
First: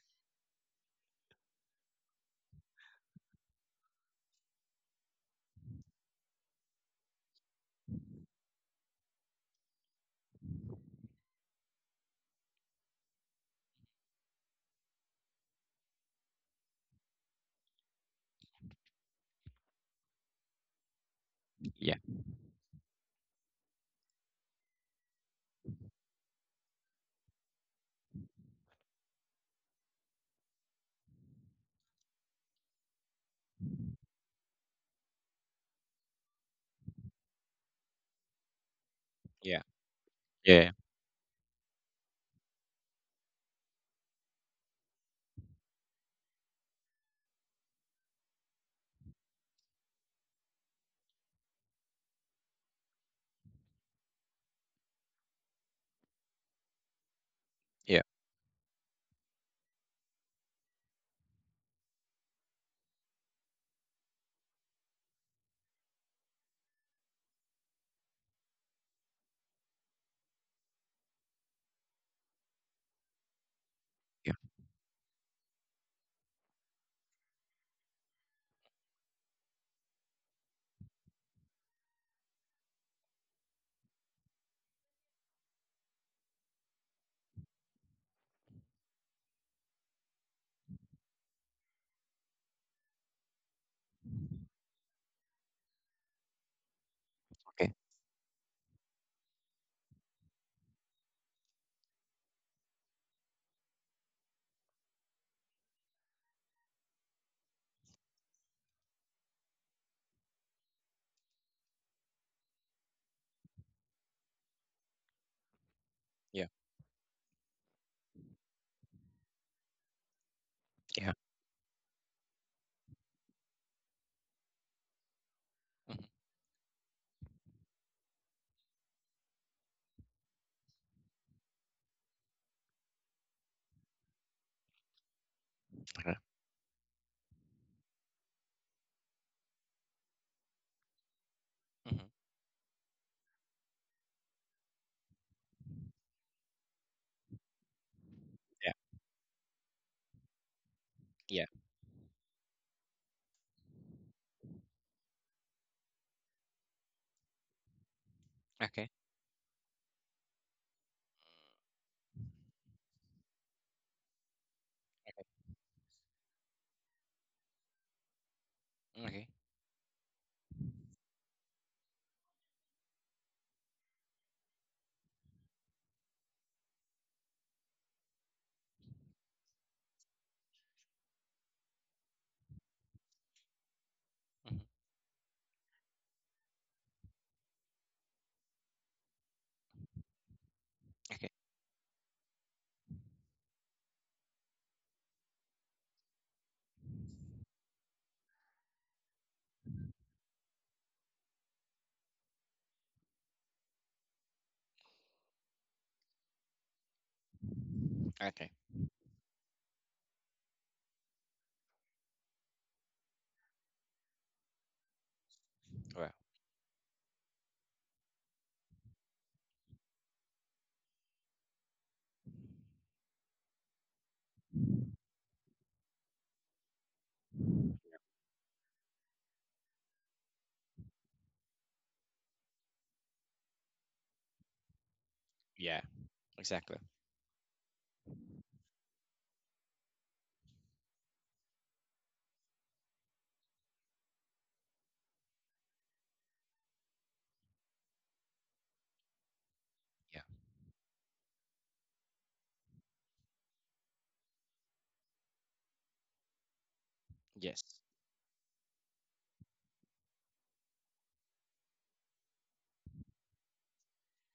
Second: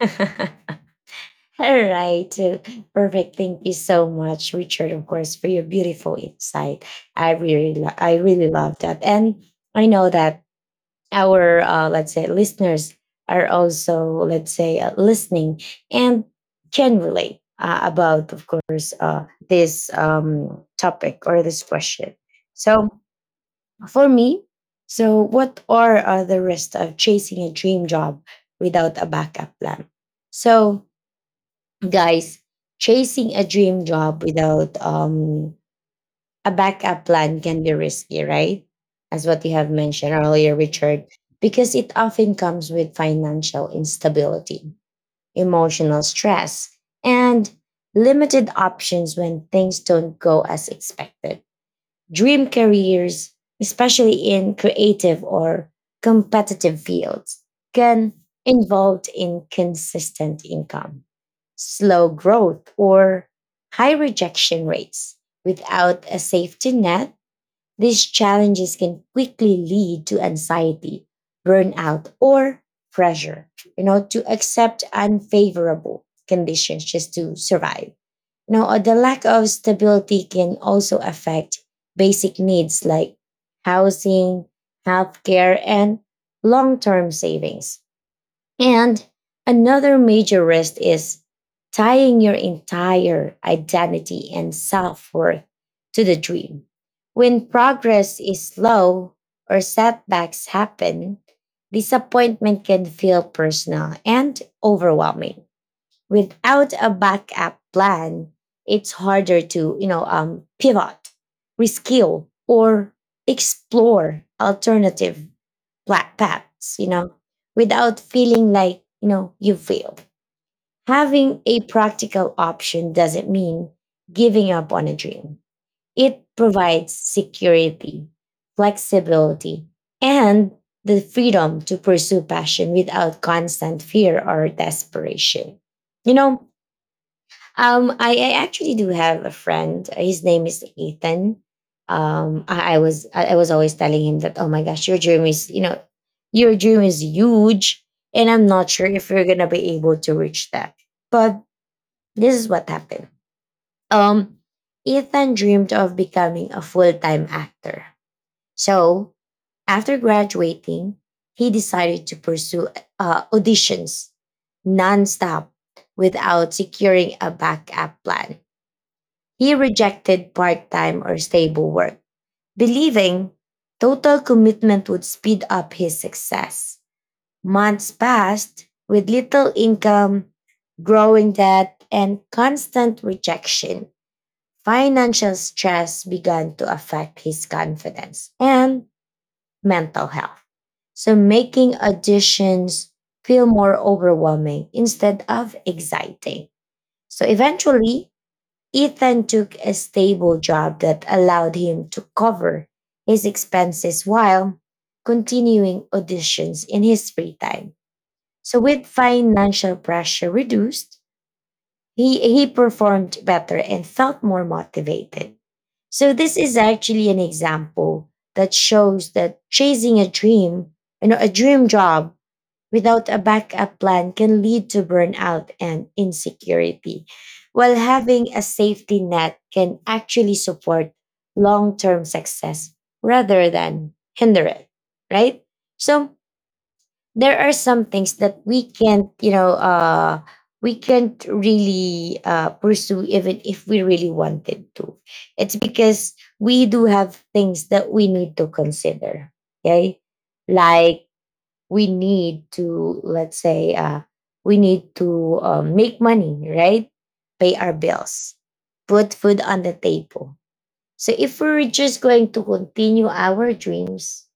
A: [laughs] All right. Perfect. Thank you so much, Richard, of course, for your beautiful insight. I really, I really love that. And I know that our, let's say, listeners are also, let's say, listening and generally about, of course, this topic or this
B: [laughs] yeah
A: question. So for me, so what are the risks of chasing a dream job without a backup plan? So, guys, chasing a dream job without a backup plan can be risky, right? As what you
B: yeah
A: have mentioned earlier,
B: yeah.
A: Richard, because it often comes with financial instability, emotional stress, and limited options when things don't go as expected. Dream careers, especially in creative or competitive fields,
B: yeah
A: can involve inconsistent income, slow growth, or high rejection rates. Without a safety net, these challenges can quickly lead to anxiety, burnout, or pressure, you know, to
B: Yeah.
A: accept unfavorable conditions just to survive. No, the lack of stability can also affect basic needs like housing, healthcare, and long term savings. And another major risk is tying your entire identity and self worth to the dream. When
B: Okay.
A: progress is slow or setbacks happen, disappointment can feel personal and overwhelming without a backup plan. It's harder to, you know, pivot, reskill, or explore alternative
B: yeah
A: paths, you know, without feeling like, you know, you fail.
B: yeah
A: Having a practical option doesn't mean giving up on a dream.
B: Mhm.
A: It provides security, flexibility, and the freedom to pursue passion without constant fear or desperation.
B: Okay.
A: You know, I actually do have a friend. His name is Ethan.
B: Mhm.
A: I was, I was always telling him that, oh my gosh, your dream is, you know, your dream is huge, and I'm not
B: yeah
A: sure if you're gonna be able to reach that. But
B: yeah
A: this is what happened. Um, Ethan dreamed of becoming a full time actor.
B: Okay.
A: So after graduating, he decided to pursue auditions nonstop without securing a backup plan.
B: okay
A: He rejected part time or stable work, believing total commitment would speed up his success. Months passed with little income, growing debt, and constant rejection.
B: mhm.
A: Financial stress began to affect his confidence and mental health, so
B: okay
A: making auditions feel more overwhelming instead of exciting. So eventually, Ethan took a stable job that allowed him to cover his expenses while continuing auditions in his free time.
B: okay
A: So, with financial pressure reduced, he performed better and felt more motivated. So,
B: Well,
A: this is actually an example that shows that chasing a dream, you know, a dream job without a backup plan can lead to burnout and insecurity, while having a safety net can actually support long term success rather than hinder it, right?
B: yeah.
A: So,
B: Exactly.
A: there are some things that we can't, you know, we can't really pursue even if we really wanted to. It's because we do have things that we need to consider, okay?
B: Yeah.
A: Like we need to, let's say, we need to make money, right, pay
B: yes
A: our bills, put food on the table. So if we're just going to continue our dreams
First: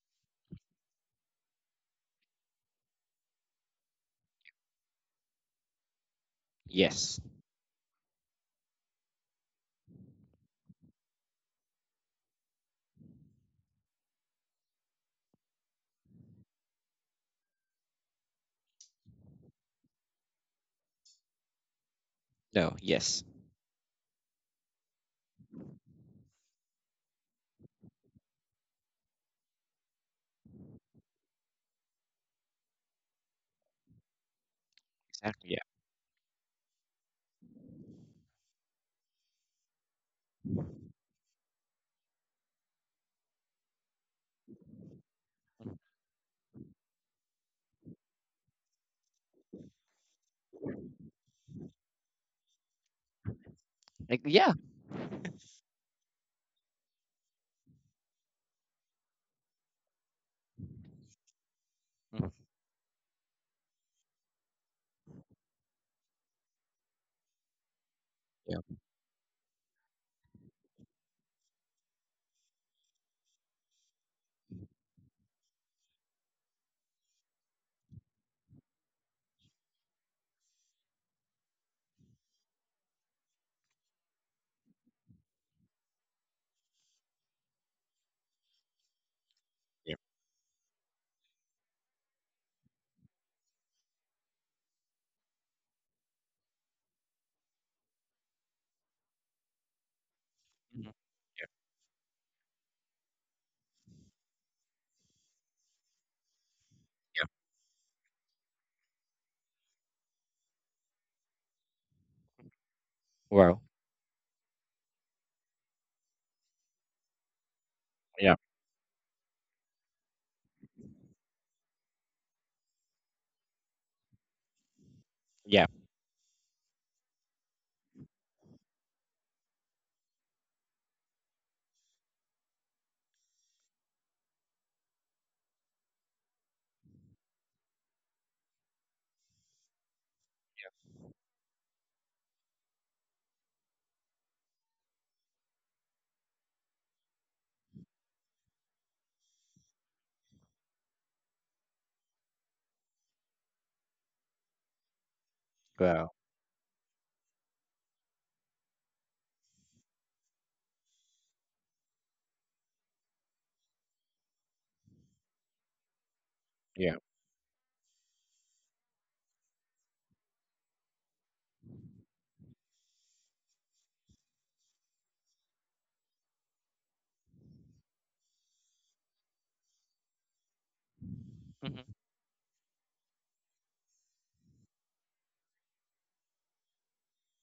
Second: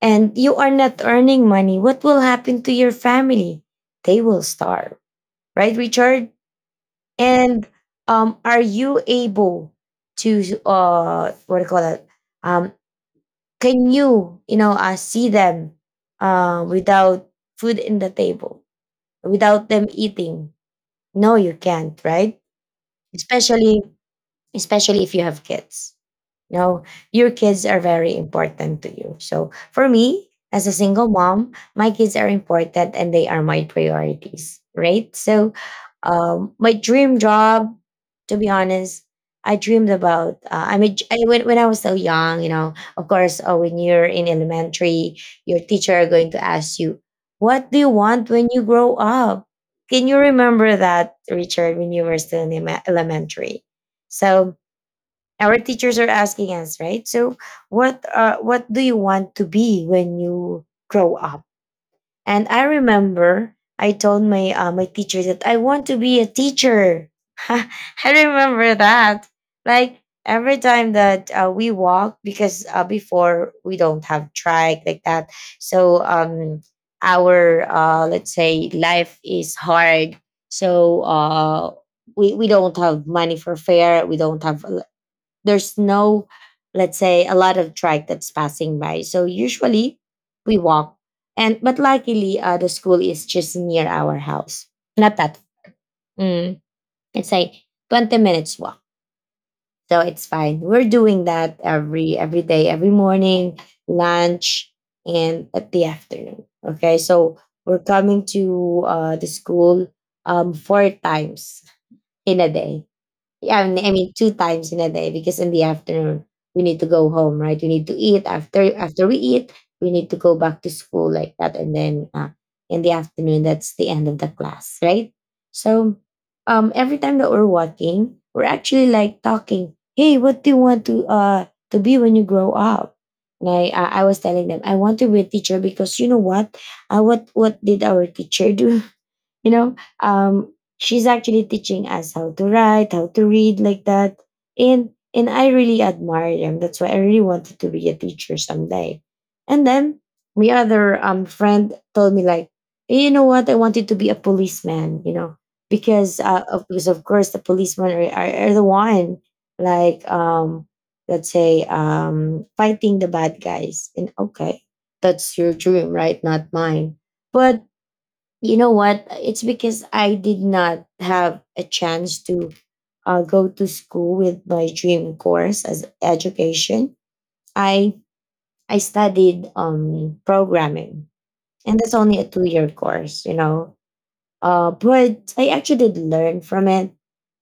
A: and you are not earning money, what will happen to your family? They will starve, right, Richard?
B: yes.
A: And are you able to, what do you call it? um can you, you know, see them without food in the table, without them eating. No, you can't, right?
B: No. Yes.
A: Especially especially if you have kids. No, your kids are very important to you. So for me, as a single mom, my kids are important and they are my priorities, right?
B: Exactly,
A: So
B: yeah.
A: my dream job, to be honest, I dreamed about. When I was so young, of course, when you're in elementary, your teacher are going to ask you, "What do you want when you grow up?" Can you remember that, Richard, when you were still in elementary?
B: Like, yeah.
A: So our teachers are asking us, right? So what do you want to be when you grow up?
B: Mhm.
A: And I remember I told my my teacher that I want to be a teacher. [laughs] I
B: Yeah.
A: remember that, like every time that we walk, because before we don't have track like that. So our, let's say, life is hard. So we don't have money for fare, we don't have, there's no, let's say, a lot of trike that's passing by, so
B: Yeah.
A: usually we walk. And but luckily, the school is just near our house, not that, mm, it's like 20 minutes walk. So it's fine, we're
B: Mhm.
A: doing that every day, every morning, lunch, and at the afternoon. Okay,
B: Yeah.
A: so we're coming to the school four times in a day. Yeah,
B: Wow.
A: I mean, two times in a day, because in the afternoon we need to go home, right? We need to eat.
B: Yeah.
A: After we eat, we need to go back to school like that. And then in the afternoon, that's the end of the class, right?
B: Yeah.
A: So, every time that we're walking, we're actually like talking. Hey, what do you want to to be when you grow up? And I was telling them I want to be a teacher, because you know what, what did our teacher do? you know um she's actually teaching us how to write, how to read, like that. And I really admire them. That's why I really wanted to be a teacher someday. And then my other friend told me, like, "Eh, you know what, I wanted to be a policeman, you know,
B: Wow.
A: because because of course the policemen are the one, like, let's say, fighting the bad guys." And okay, that's your dream, right, not
B: Yeah.
A: mine. But you know what, it's because I did not have a chance to go to school with my dream course as education. I i studied programming, and
B: Hmm.
A: that's only a 2 year course, you know. But I actually did learn from it.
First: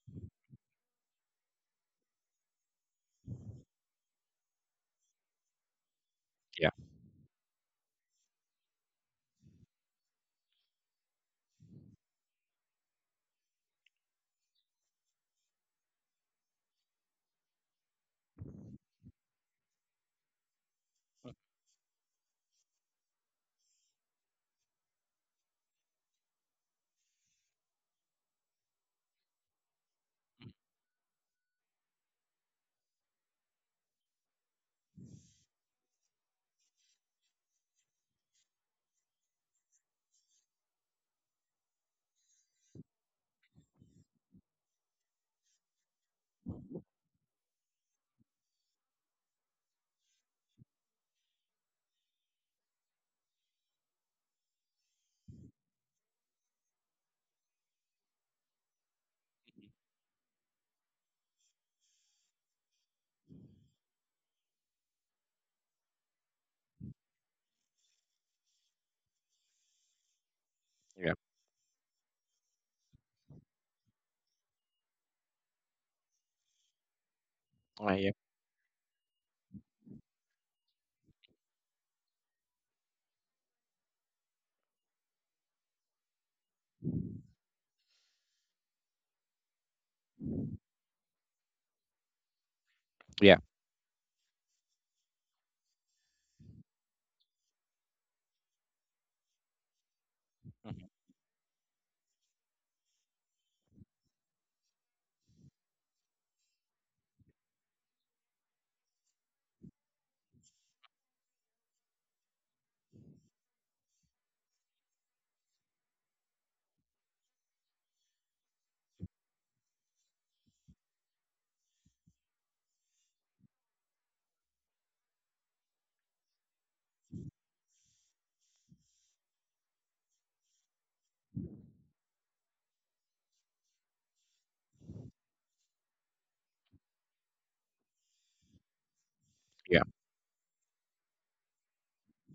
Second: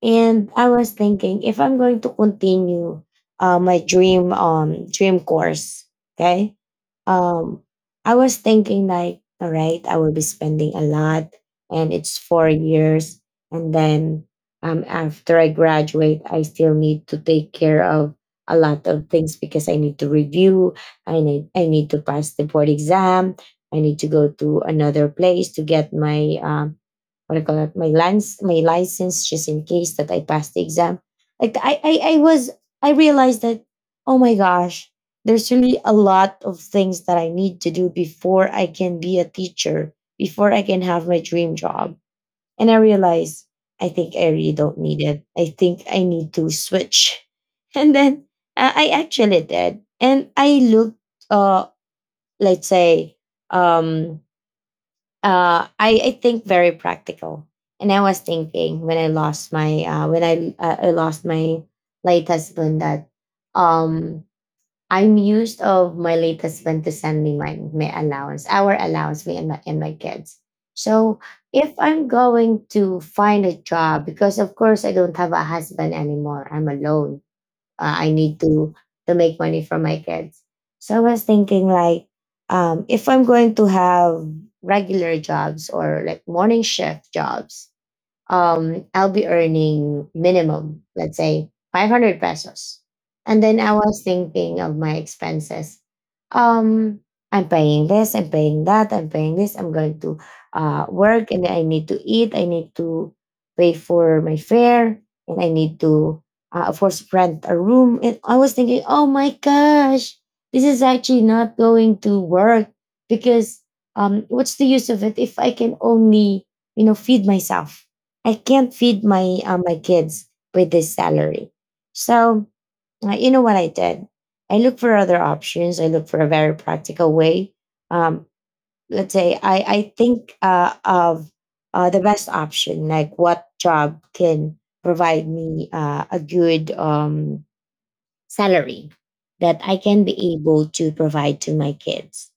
A: And I was thinking, if I'm going to continue my dream course, okay?
B: Yeah.
A: Um I was thinking like, all right, I will be spending a lot, and it's 4 years. And then after I graduate I still need to take care of a lot of things, because I need to review, I need to pass the board exam, I need to go to another place to get my what do you call it, my lens, my license, just in case that I pass the exam. Like I was, I realized that, oh my gosh, there's really a lot of things that I need to do before I can be a teacher, before I can have my dream job. And I realized, I think I really don't need it. I think I need to switch. [laughs] And then I actually did. And I looked, uh, let's say, um I think very practical. And I was thinking when I lost my when I lost my late husband, that um I'm used of my late husband to send me my allowance, our allowance, me and my kids.
B: Yeah.
A: So if I'm going to find a job, because of course I don't have a husband anymore, I'm alone, i
B: Yeah.
A: need to to make money for my kids. So I was thinking like, if I'm going to have regular jobs or like morning shift jobs, I'll be earning minimum, let's say, 500 pesos.
B: Yeah.
A: And then I was thinking of my expenses. Um, I'm paying this, I'm paying that, I'm paying this, I'm going to
B: Hmm.
A: work, and then I need to eat, I need to pay for my fare, and I need to, of course, rent a room. And I was thinking, oh my gosh, this is actually not going to work, because what's the use of it if I can only, you know, feed myself? I can't feed my my kids with this salary. So you know what I did? I look for other options. I look for a very practical way. Um, let's say I think of the best option, like what job can provide me a good salary that I
B: Yeah.
A: can be able to provide to my kids.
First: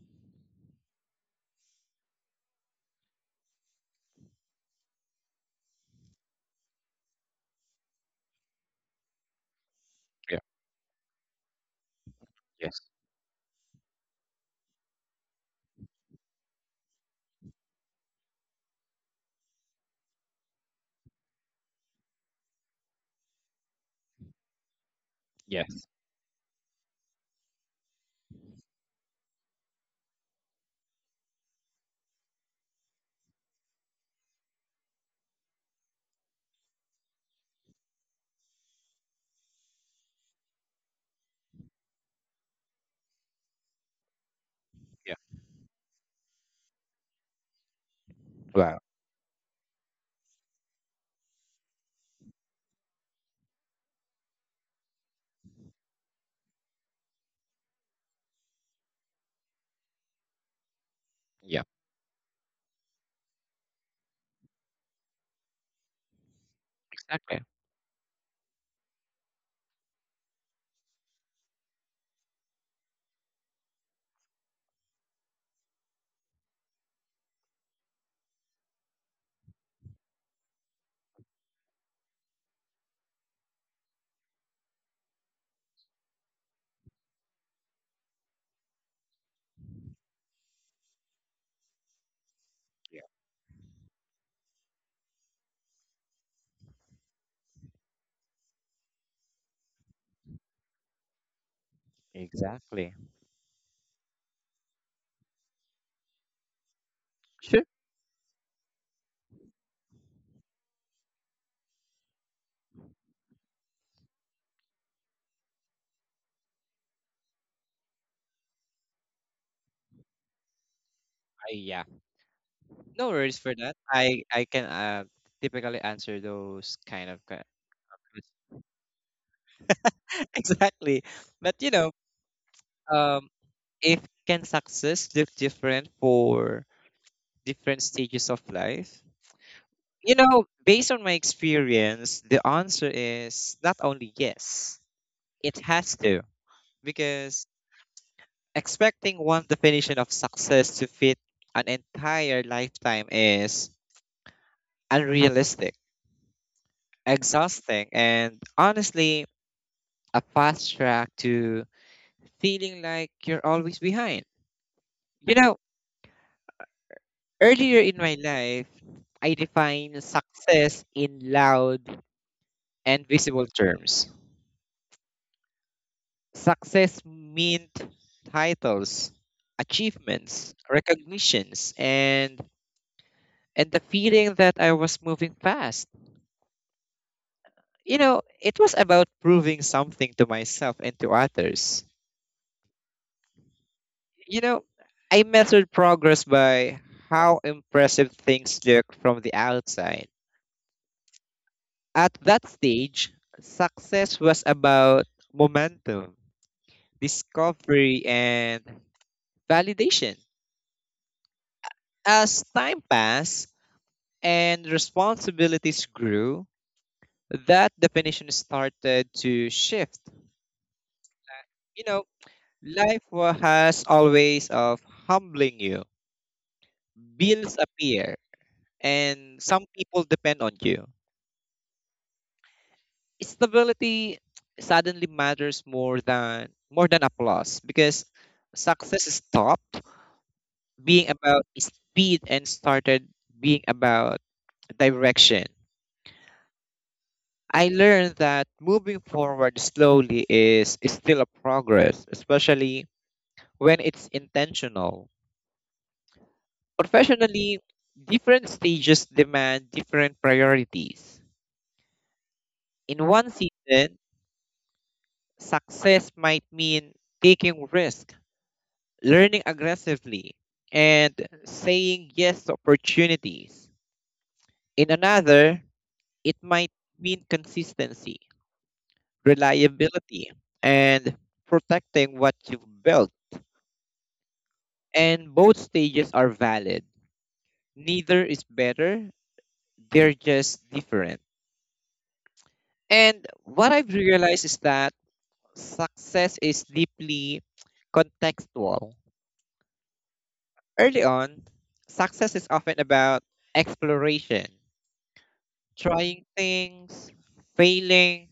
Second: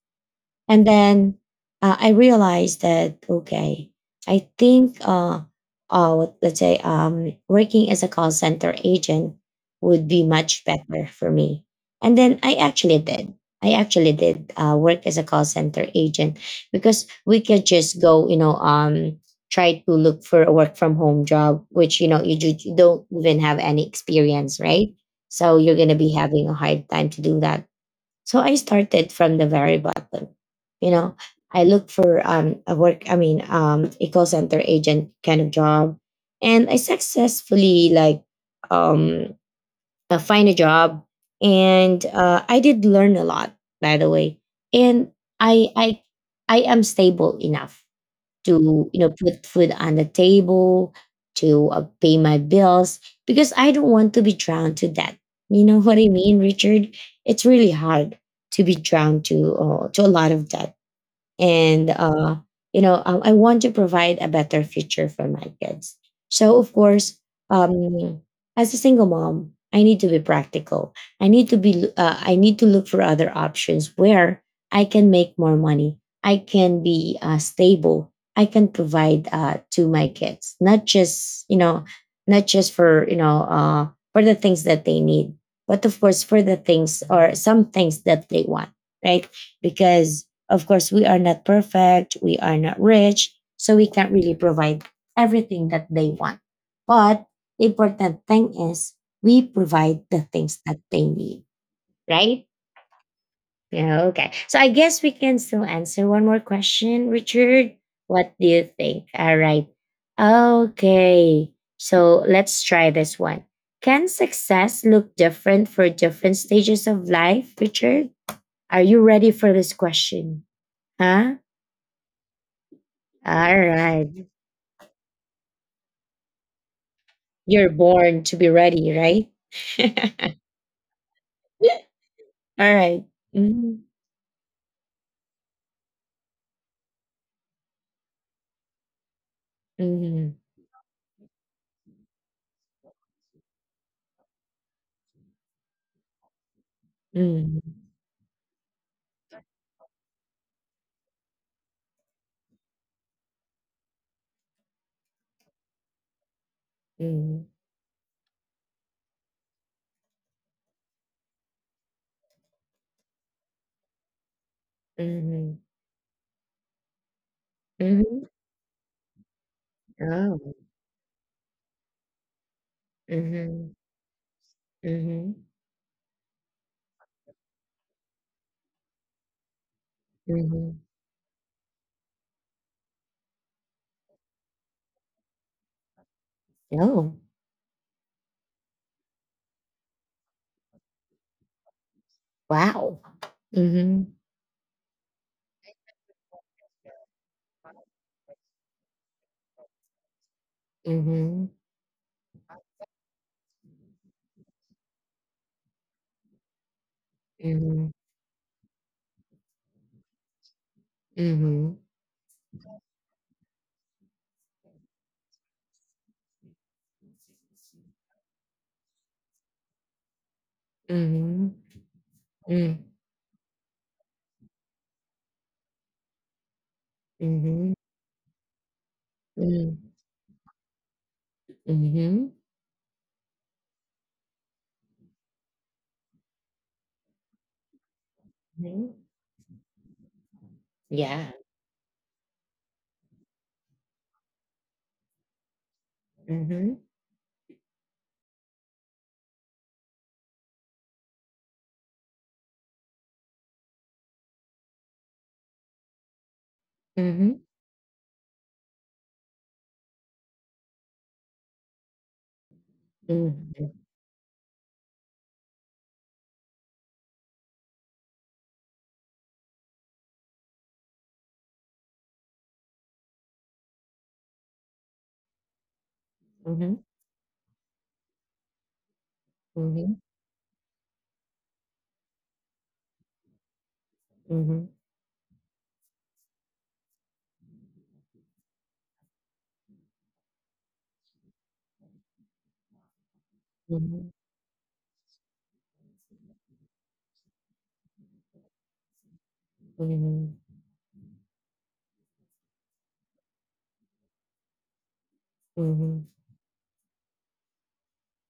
A: And then I realized that, okay, I think let's say working as a call center agent would be
B: Yeah.
A: much better for me. And then I
B: Yes.
A: actually did. I actually did work as a call center agent, because we could just go, you know, try to look for a work from home job, which you know, you don't even have any experience, right? So you're
B: Yes.
A: gonna be having a hard time to do that. So I started from the very bottom. You know, I looked for a work, I mean, a call center agent kind of job. And I successfully, like, um find a job. And I did learn a lot, by the way. And
B: Yeah.
A: I I I am stable enough
B: Wow.
A: to, you know, put food on the table, to pay my bills, because I don't want to be drowned to debt, you know, [laughs] what I mean, Richard. It's really hard to be drowned to a lot of debt.
B: Yeah.
A: And you know, I want to provide a better future for my kids. So of course,
B: Exactly.
A: um, as a single mom, I need to be practical. I need to be I need to look for other options where I can make more money, I can be stable, I can provide to my kids, not just, you know, not just for, you know, for the things that they need, but of course for the things, or some things, that they want, right? Because of course, we are not perfect, we are not
B: Yeah.
A: rich, so we can't really provide everything that they want. But the important thing is we provide the things that they need, right?
B: Exactly.
A: Yeah, okay. So I guess we can still answer one more question,
B: Sure.
A: Richard. What do you think? All right. Okay, so let's try this one. Can success look different for different stages of life, Richard? Are you ready for this question? Huh?
B: I, yeah, no worries for
A: All
B: that.
A: right.
B: I can typically answer those kind of que-
A: You're born to be
B: [laughs]
A: ready, right? [laughs]
B: exactly, but
A: All right.
B: um,
A: Mhm,
B: if can success look different for different stages of life?
A: mhm,
B: Based on my experience, the answer is not only yes, it has to. Because
A: mhm,
B: expecting one definition of success to fit an entire lifetime is unrealistic,
A: mhm,
B: exhausting, and honestly, a fast track to feeling like you're always behind. You
A: mhm,
B: know, earlier in my
A: mhm.
B: life, I define
A: Oh.
B: success in loud and visible
A: Mhm,
B: terms.
A: mhm,
B: Success meant titles, achievements,
A: mhm.
B: recognitions, and the feeling that I was moving fast.
A: Oh,
B: It was about proving something to myself and to others.
A: wow. Mhm,
B: You know, I measured progress by how impressive things look from the outside.
A: mhm,
B: At that stage, success was about momentum,
A: mhm,
B: discovery, and validation.
A: mhm,
B: As time passed, and responsibilities grew, that definition started to shift.
A: mhm,
B: You know,
A: mhm,
B: life has always of humbling you. Bills
A: mhm,
B: appear, and some
A: mhm,
B: people depend on you.
A: mhm,
B: Stability suddenly matters more than applause because
A: mhm.
B: success stopped being
A: Yeah.
B: about speed and started being about direction.
A: Mhm,
B: I learned that moving forward slowly is still a progress, especially when it's intentional.
A: mhm,
B: Professionally, different stages demand different priorities. In one
A: mhm,
B: season, success might mean taking risk, learning aggressively, and saying yes to opportunities. In another, it might
A: mhm,
B: mean consistency,
A: mhm,
B: reliability, and protecting what you've built,
A: mhm,
B: and both stages are valid. Neither is better, they're just different. And what I've
A: mhm,
B: realized is that success is deeply contextual.
A: mhm,
B: Early on, success is often about exploration,
A: mhm.
B: trying things, failing,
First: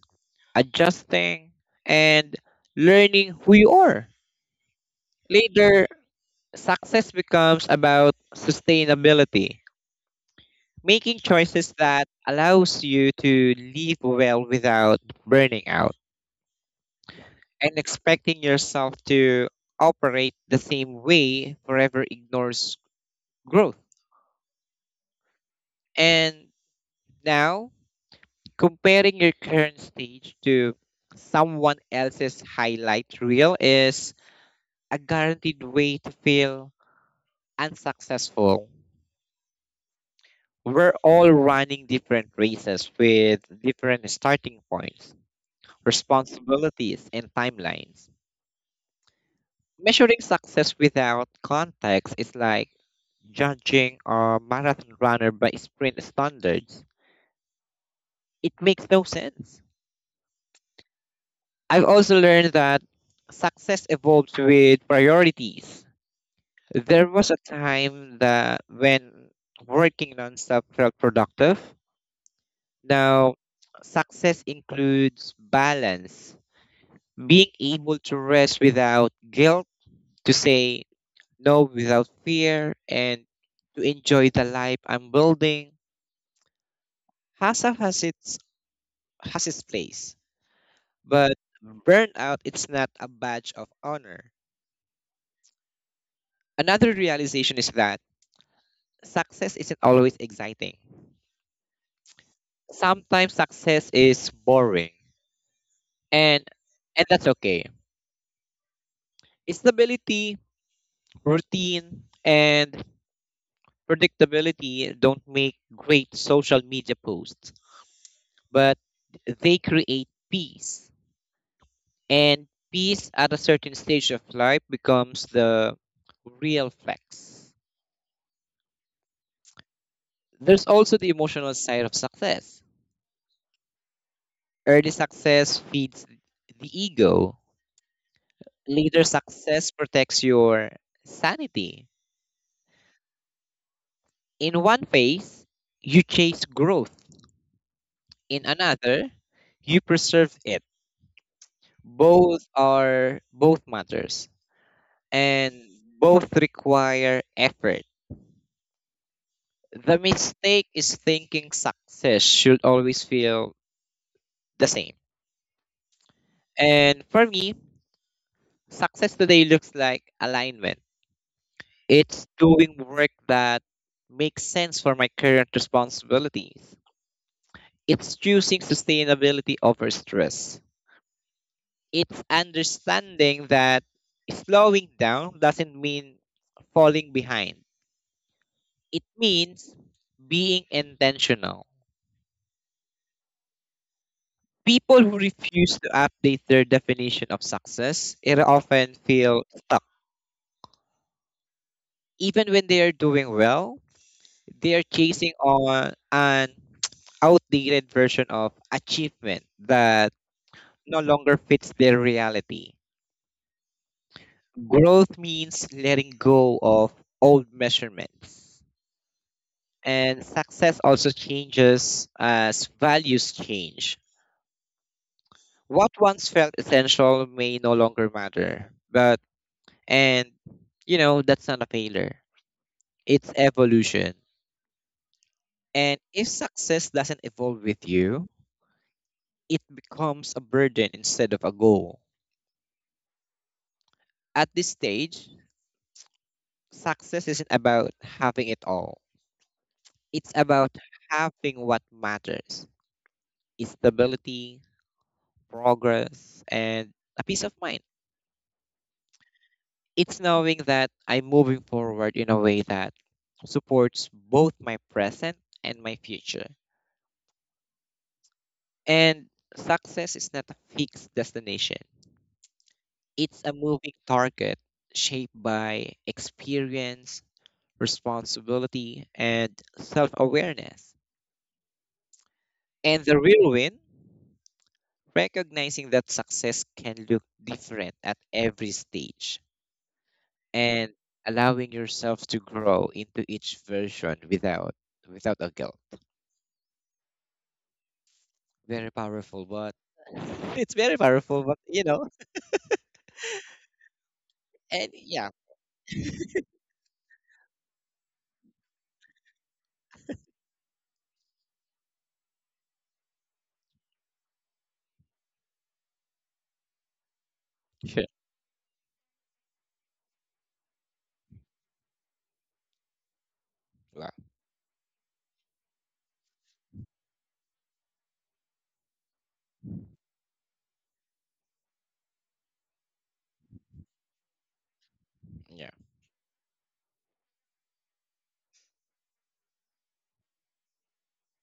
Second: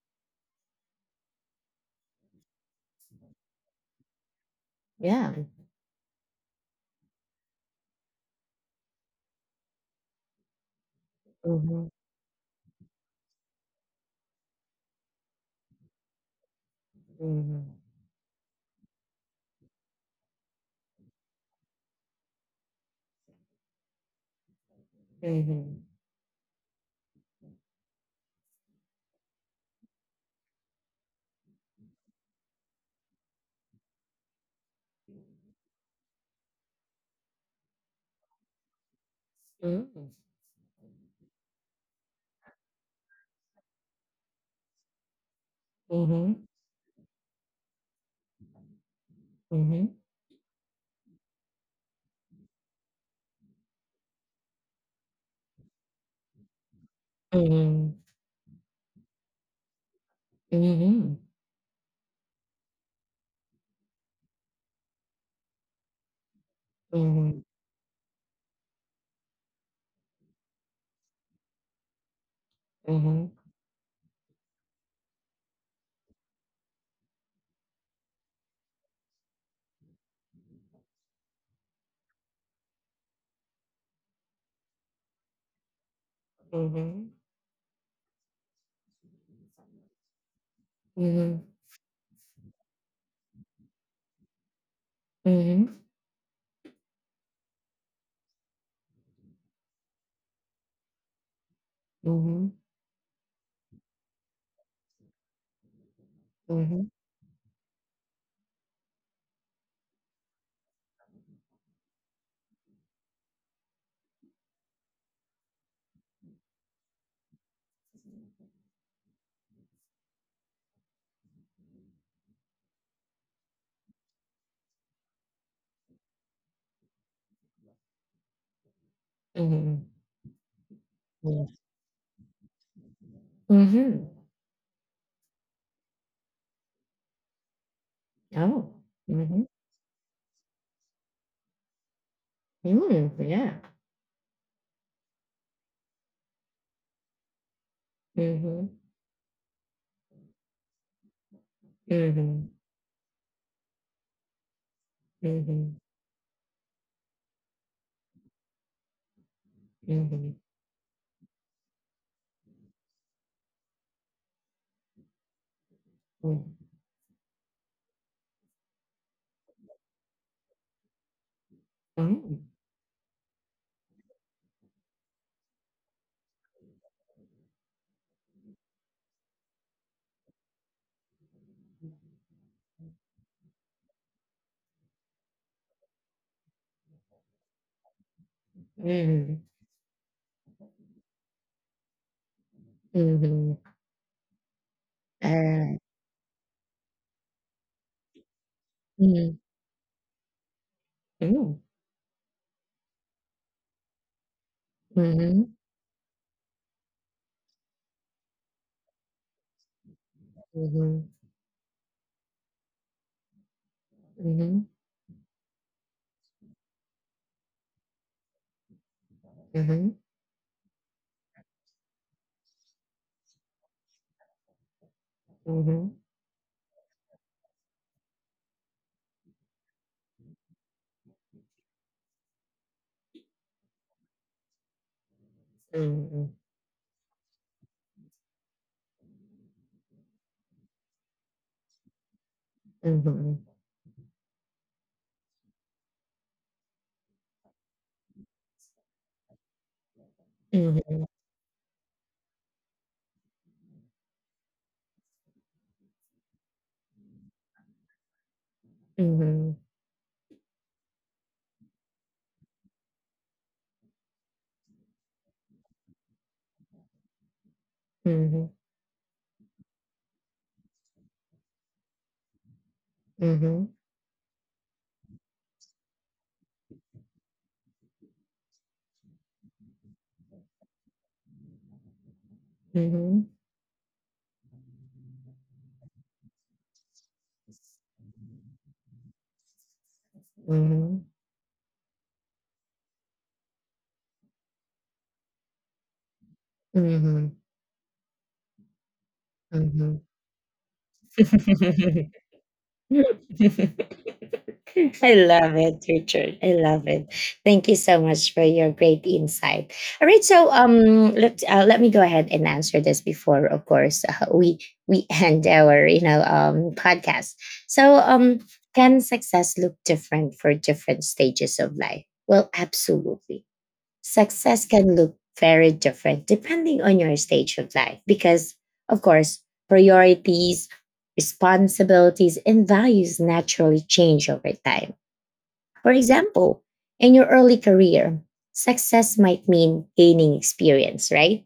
B: adjusting, and learning who you are.
A: Yeah.
B: Later, success becomes about sustainability, making choices
A: Mhm,
B: that allows you to live well without burning out,
A: mhm,
B: and expecting yourself to operate the same way forever ignores growth.
A: mhm.
B: And now, comparing your current stage to someone else's highlight reel is a guaranteed way to feel unsuccessful.
A: Mm.
B: We're all running different races with different starting points,
A: Mhm,
B: responsibilities and timelines.
A: mhm,
B: Measuring success without context is like judging a marathon runner by sprint standards.
A: mhm,
B: It makes no sense.
A: mhm,
B: I've also learned that success evolves with priorities. There was a
A: mhm,
B: time that when working nonstop felt productive.
A: mhm,
B: Now, success includes balance, being able to rest without guilt, to say know without fear, and to enjoy the life I'm building.
A: mhm,
B: Hustle has its place, but
A: mhm,
B: burnout it's not a badge of honor.
A: mhm,
B: Another realization is that success isn't always exciting.
A: mhm,
B: Sometimes success is boring, and and that's okay. Stability, routine, and predictability don't make great social media posts, but they create peace. And peace at a certain stage of life becomes the real flex.
A: mhm, mhm.
B: There's also the emotional side of success. Early success feeds the ego, later, success protects your sanity.
A: Yeah.
B: In one phase, you chase growth,
A: Mhm.
B: in
A: Oh. Mhm.
B: another, you preserve it.
A: Mm. Yeah. Mhm,
B: Both
A: mhm,
B: are both matters, and
A: mhm,
B: both require effort.
A: mhm,
B: The
A: mhm.
B: mistake is thinking success should always feel the same. And for me, success today looks like alignment. It's
A: Mm.
B: doing work that makes sense for my current responsibilities. It's choosing sustainability over stress. It's understanding that slowing down doesn't mean falling behind. It means being intentional.
A: Mhm, mhm.
B: People who
A: Uh,
B: refuse to update their definition of success it often
A: mm,
B: feel stuck,
A: mm,
B: even when they are doing well. They're chasing
A: mhm,
B: on an outdated version of achievement that
A: mhm.
B: no longer fits their reality.
A: Mhm.
B: Growth means letting go of old measurements.
A: Mhm.
B: And success also changes as values change. What
A: Mhm.
B: once felt essential may no longer matter. And, that's not a failure, it's evolution. And if
A: Mhm.
B: success doesn't evolve with you, it becomes a burden instead of a goal.
A: Mhm.
B: At this stage, success isn't about having it all. It's about having what matters. It's stability, progress, and a peace of mind.
A: Mhm.
B: It's knowing that I'm moving forward in a way that supports both my present and my future.
A: Mhm.
B: And success is not a fixed destination. It's a
A: Mhm.
B: moving target shaped by experience, responsibility, and self awareness. And the
A: Mhm.
B: real win, recognizing that success can look different at every stage,
A: Mhm.
B: and
A: Mhm.
B: allowing yourself to grow into each version without a guilt.
A: Mhm.
B: Very powerful, but
A: Mhm.
B: [laughs] it's very powerful, but
A: [laughs] [laughs] I
B: and yeah.
A: love it, Richard. I love it. Thank you so much for your great insight. All right, so let let me go ahead and answer this before, of course, we [laughs] end our, you know, podcast. So
B: Sure.
A: can success look different for different stages of life? Well, absolutely,
B: Yeah.
A: success can look very different depending on your stage of life, because, of course, priorities, responsibilities, and values naturally change over time.
B: Yeah.
A: For example, in your early career, success might mean gaining experience, right?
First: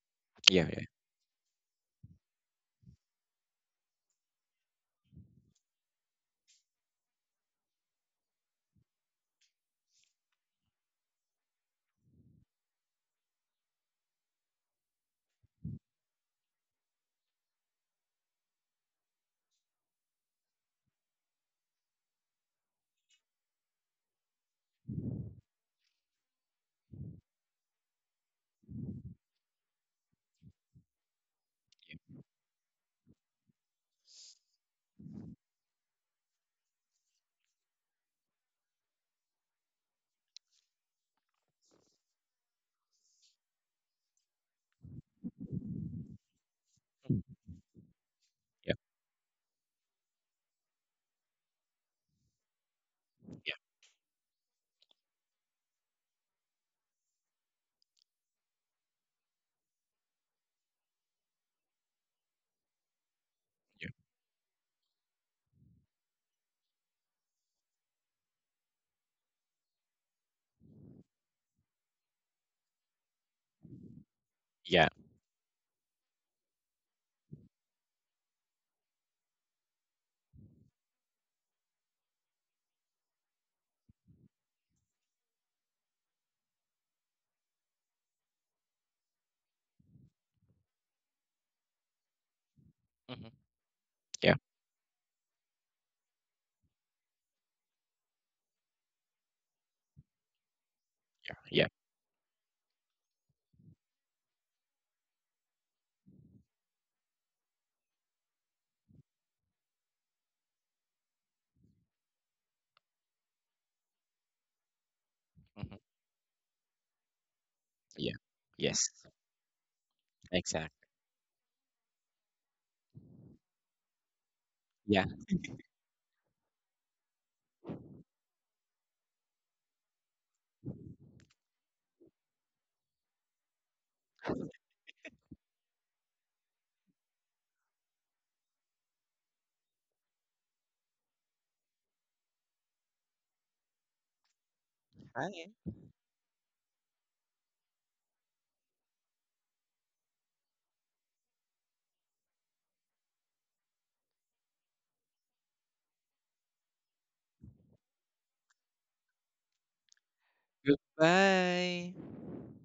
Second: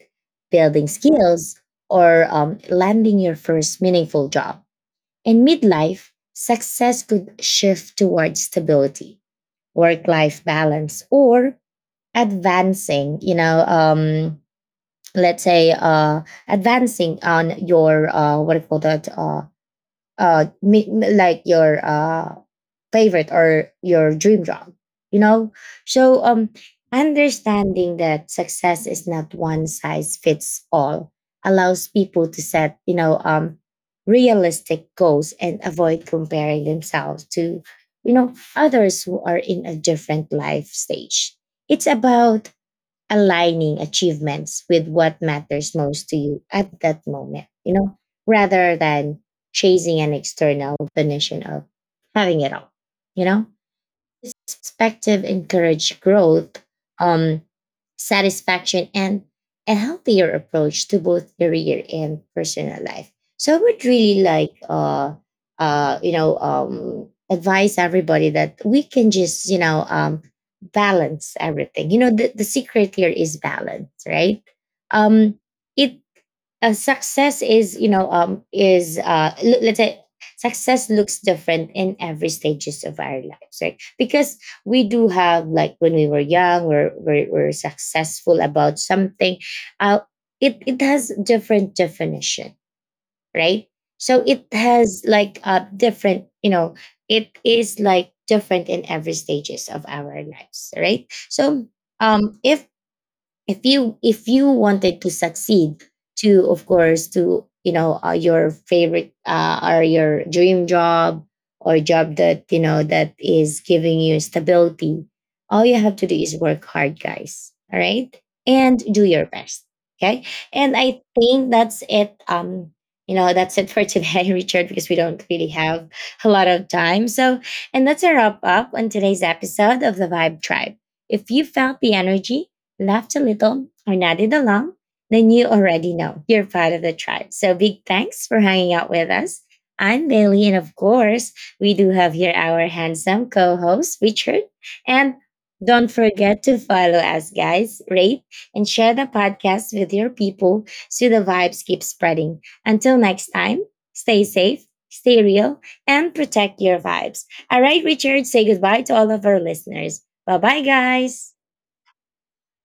B: Yeah. Yeah.
A: Building skills, or landing your first meaningful job. In midlife, success could shift towards stability, work life balance, or advancing, you know, let's say, advancing on your, what do you call that, like your, favorite or your dream job, you know. So understanding that success is not one size fits all allows people to set, you know, realistic goals and avoid comparing themselves to, you know, others who are in a different life stage. It's about aligning achievements with what matters most to you at that moment, you know, rather than chasing an external definition of having it all, you know?
B: Yeah.
A: Perspective encourage growth, um, satisfaction, and a healthier approach to both career and personal life. So I would
B: Yeah.
A: really like, you know, advise everybody that we can just, you know, balance everything. You know, the secret here is balance, right?
B: Yeah. Yeah.
A: Um, it success is, you know, is let's say, success looks different in every stages of our lives, right? Because we do have, like, when we were young, we're successful about something. uh it it has different definition,
B: Mhm.
A: right? So
B: Yeah.
A: it has like a different, you know, it is like different in every stages of our lives, right?
B: Yeah.
A: So if if you wanted to succeed to, of course, to, you know, your favorite, or your dream job, or job that you know that is giving you stability, all
B: Mhm.
A: you have to do is work hard, guys, all
B: Yeah.
A: right? And
B: Yes.
A: do your best, okay? And
B: Exactly.
A: I think that's it. You know, that's it for today, [laughs] Richard, because we
B: Yeah.
A: don't really have a lot of time. So, and that's a wrap up on today's episode of The Vibe Tribe. If you felt the energy, laughed a little, or nodded along, then you already know you're part of the tribe. So big thanks for hanging out with us. I'm Bailey, and of course, we do have here our handsome co host, Richard. And
B: Bye.
A: don't forget to follow us, guys, rate, and share the podcast with your people, so the vibes keep spreading. Until next time, stay safe, stay real, and protect your vibes. All right, Richard, say goodbye to all of our listeners. Bye bye, guys.
B: Goodbye.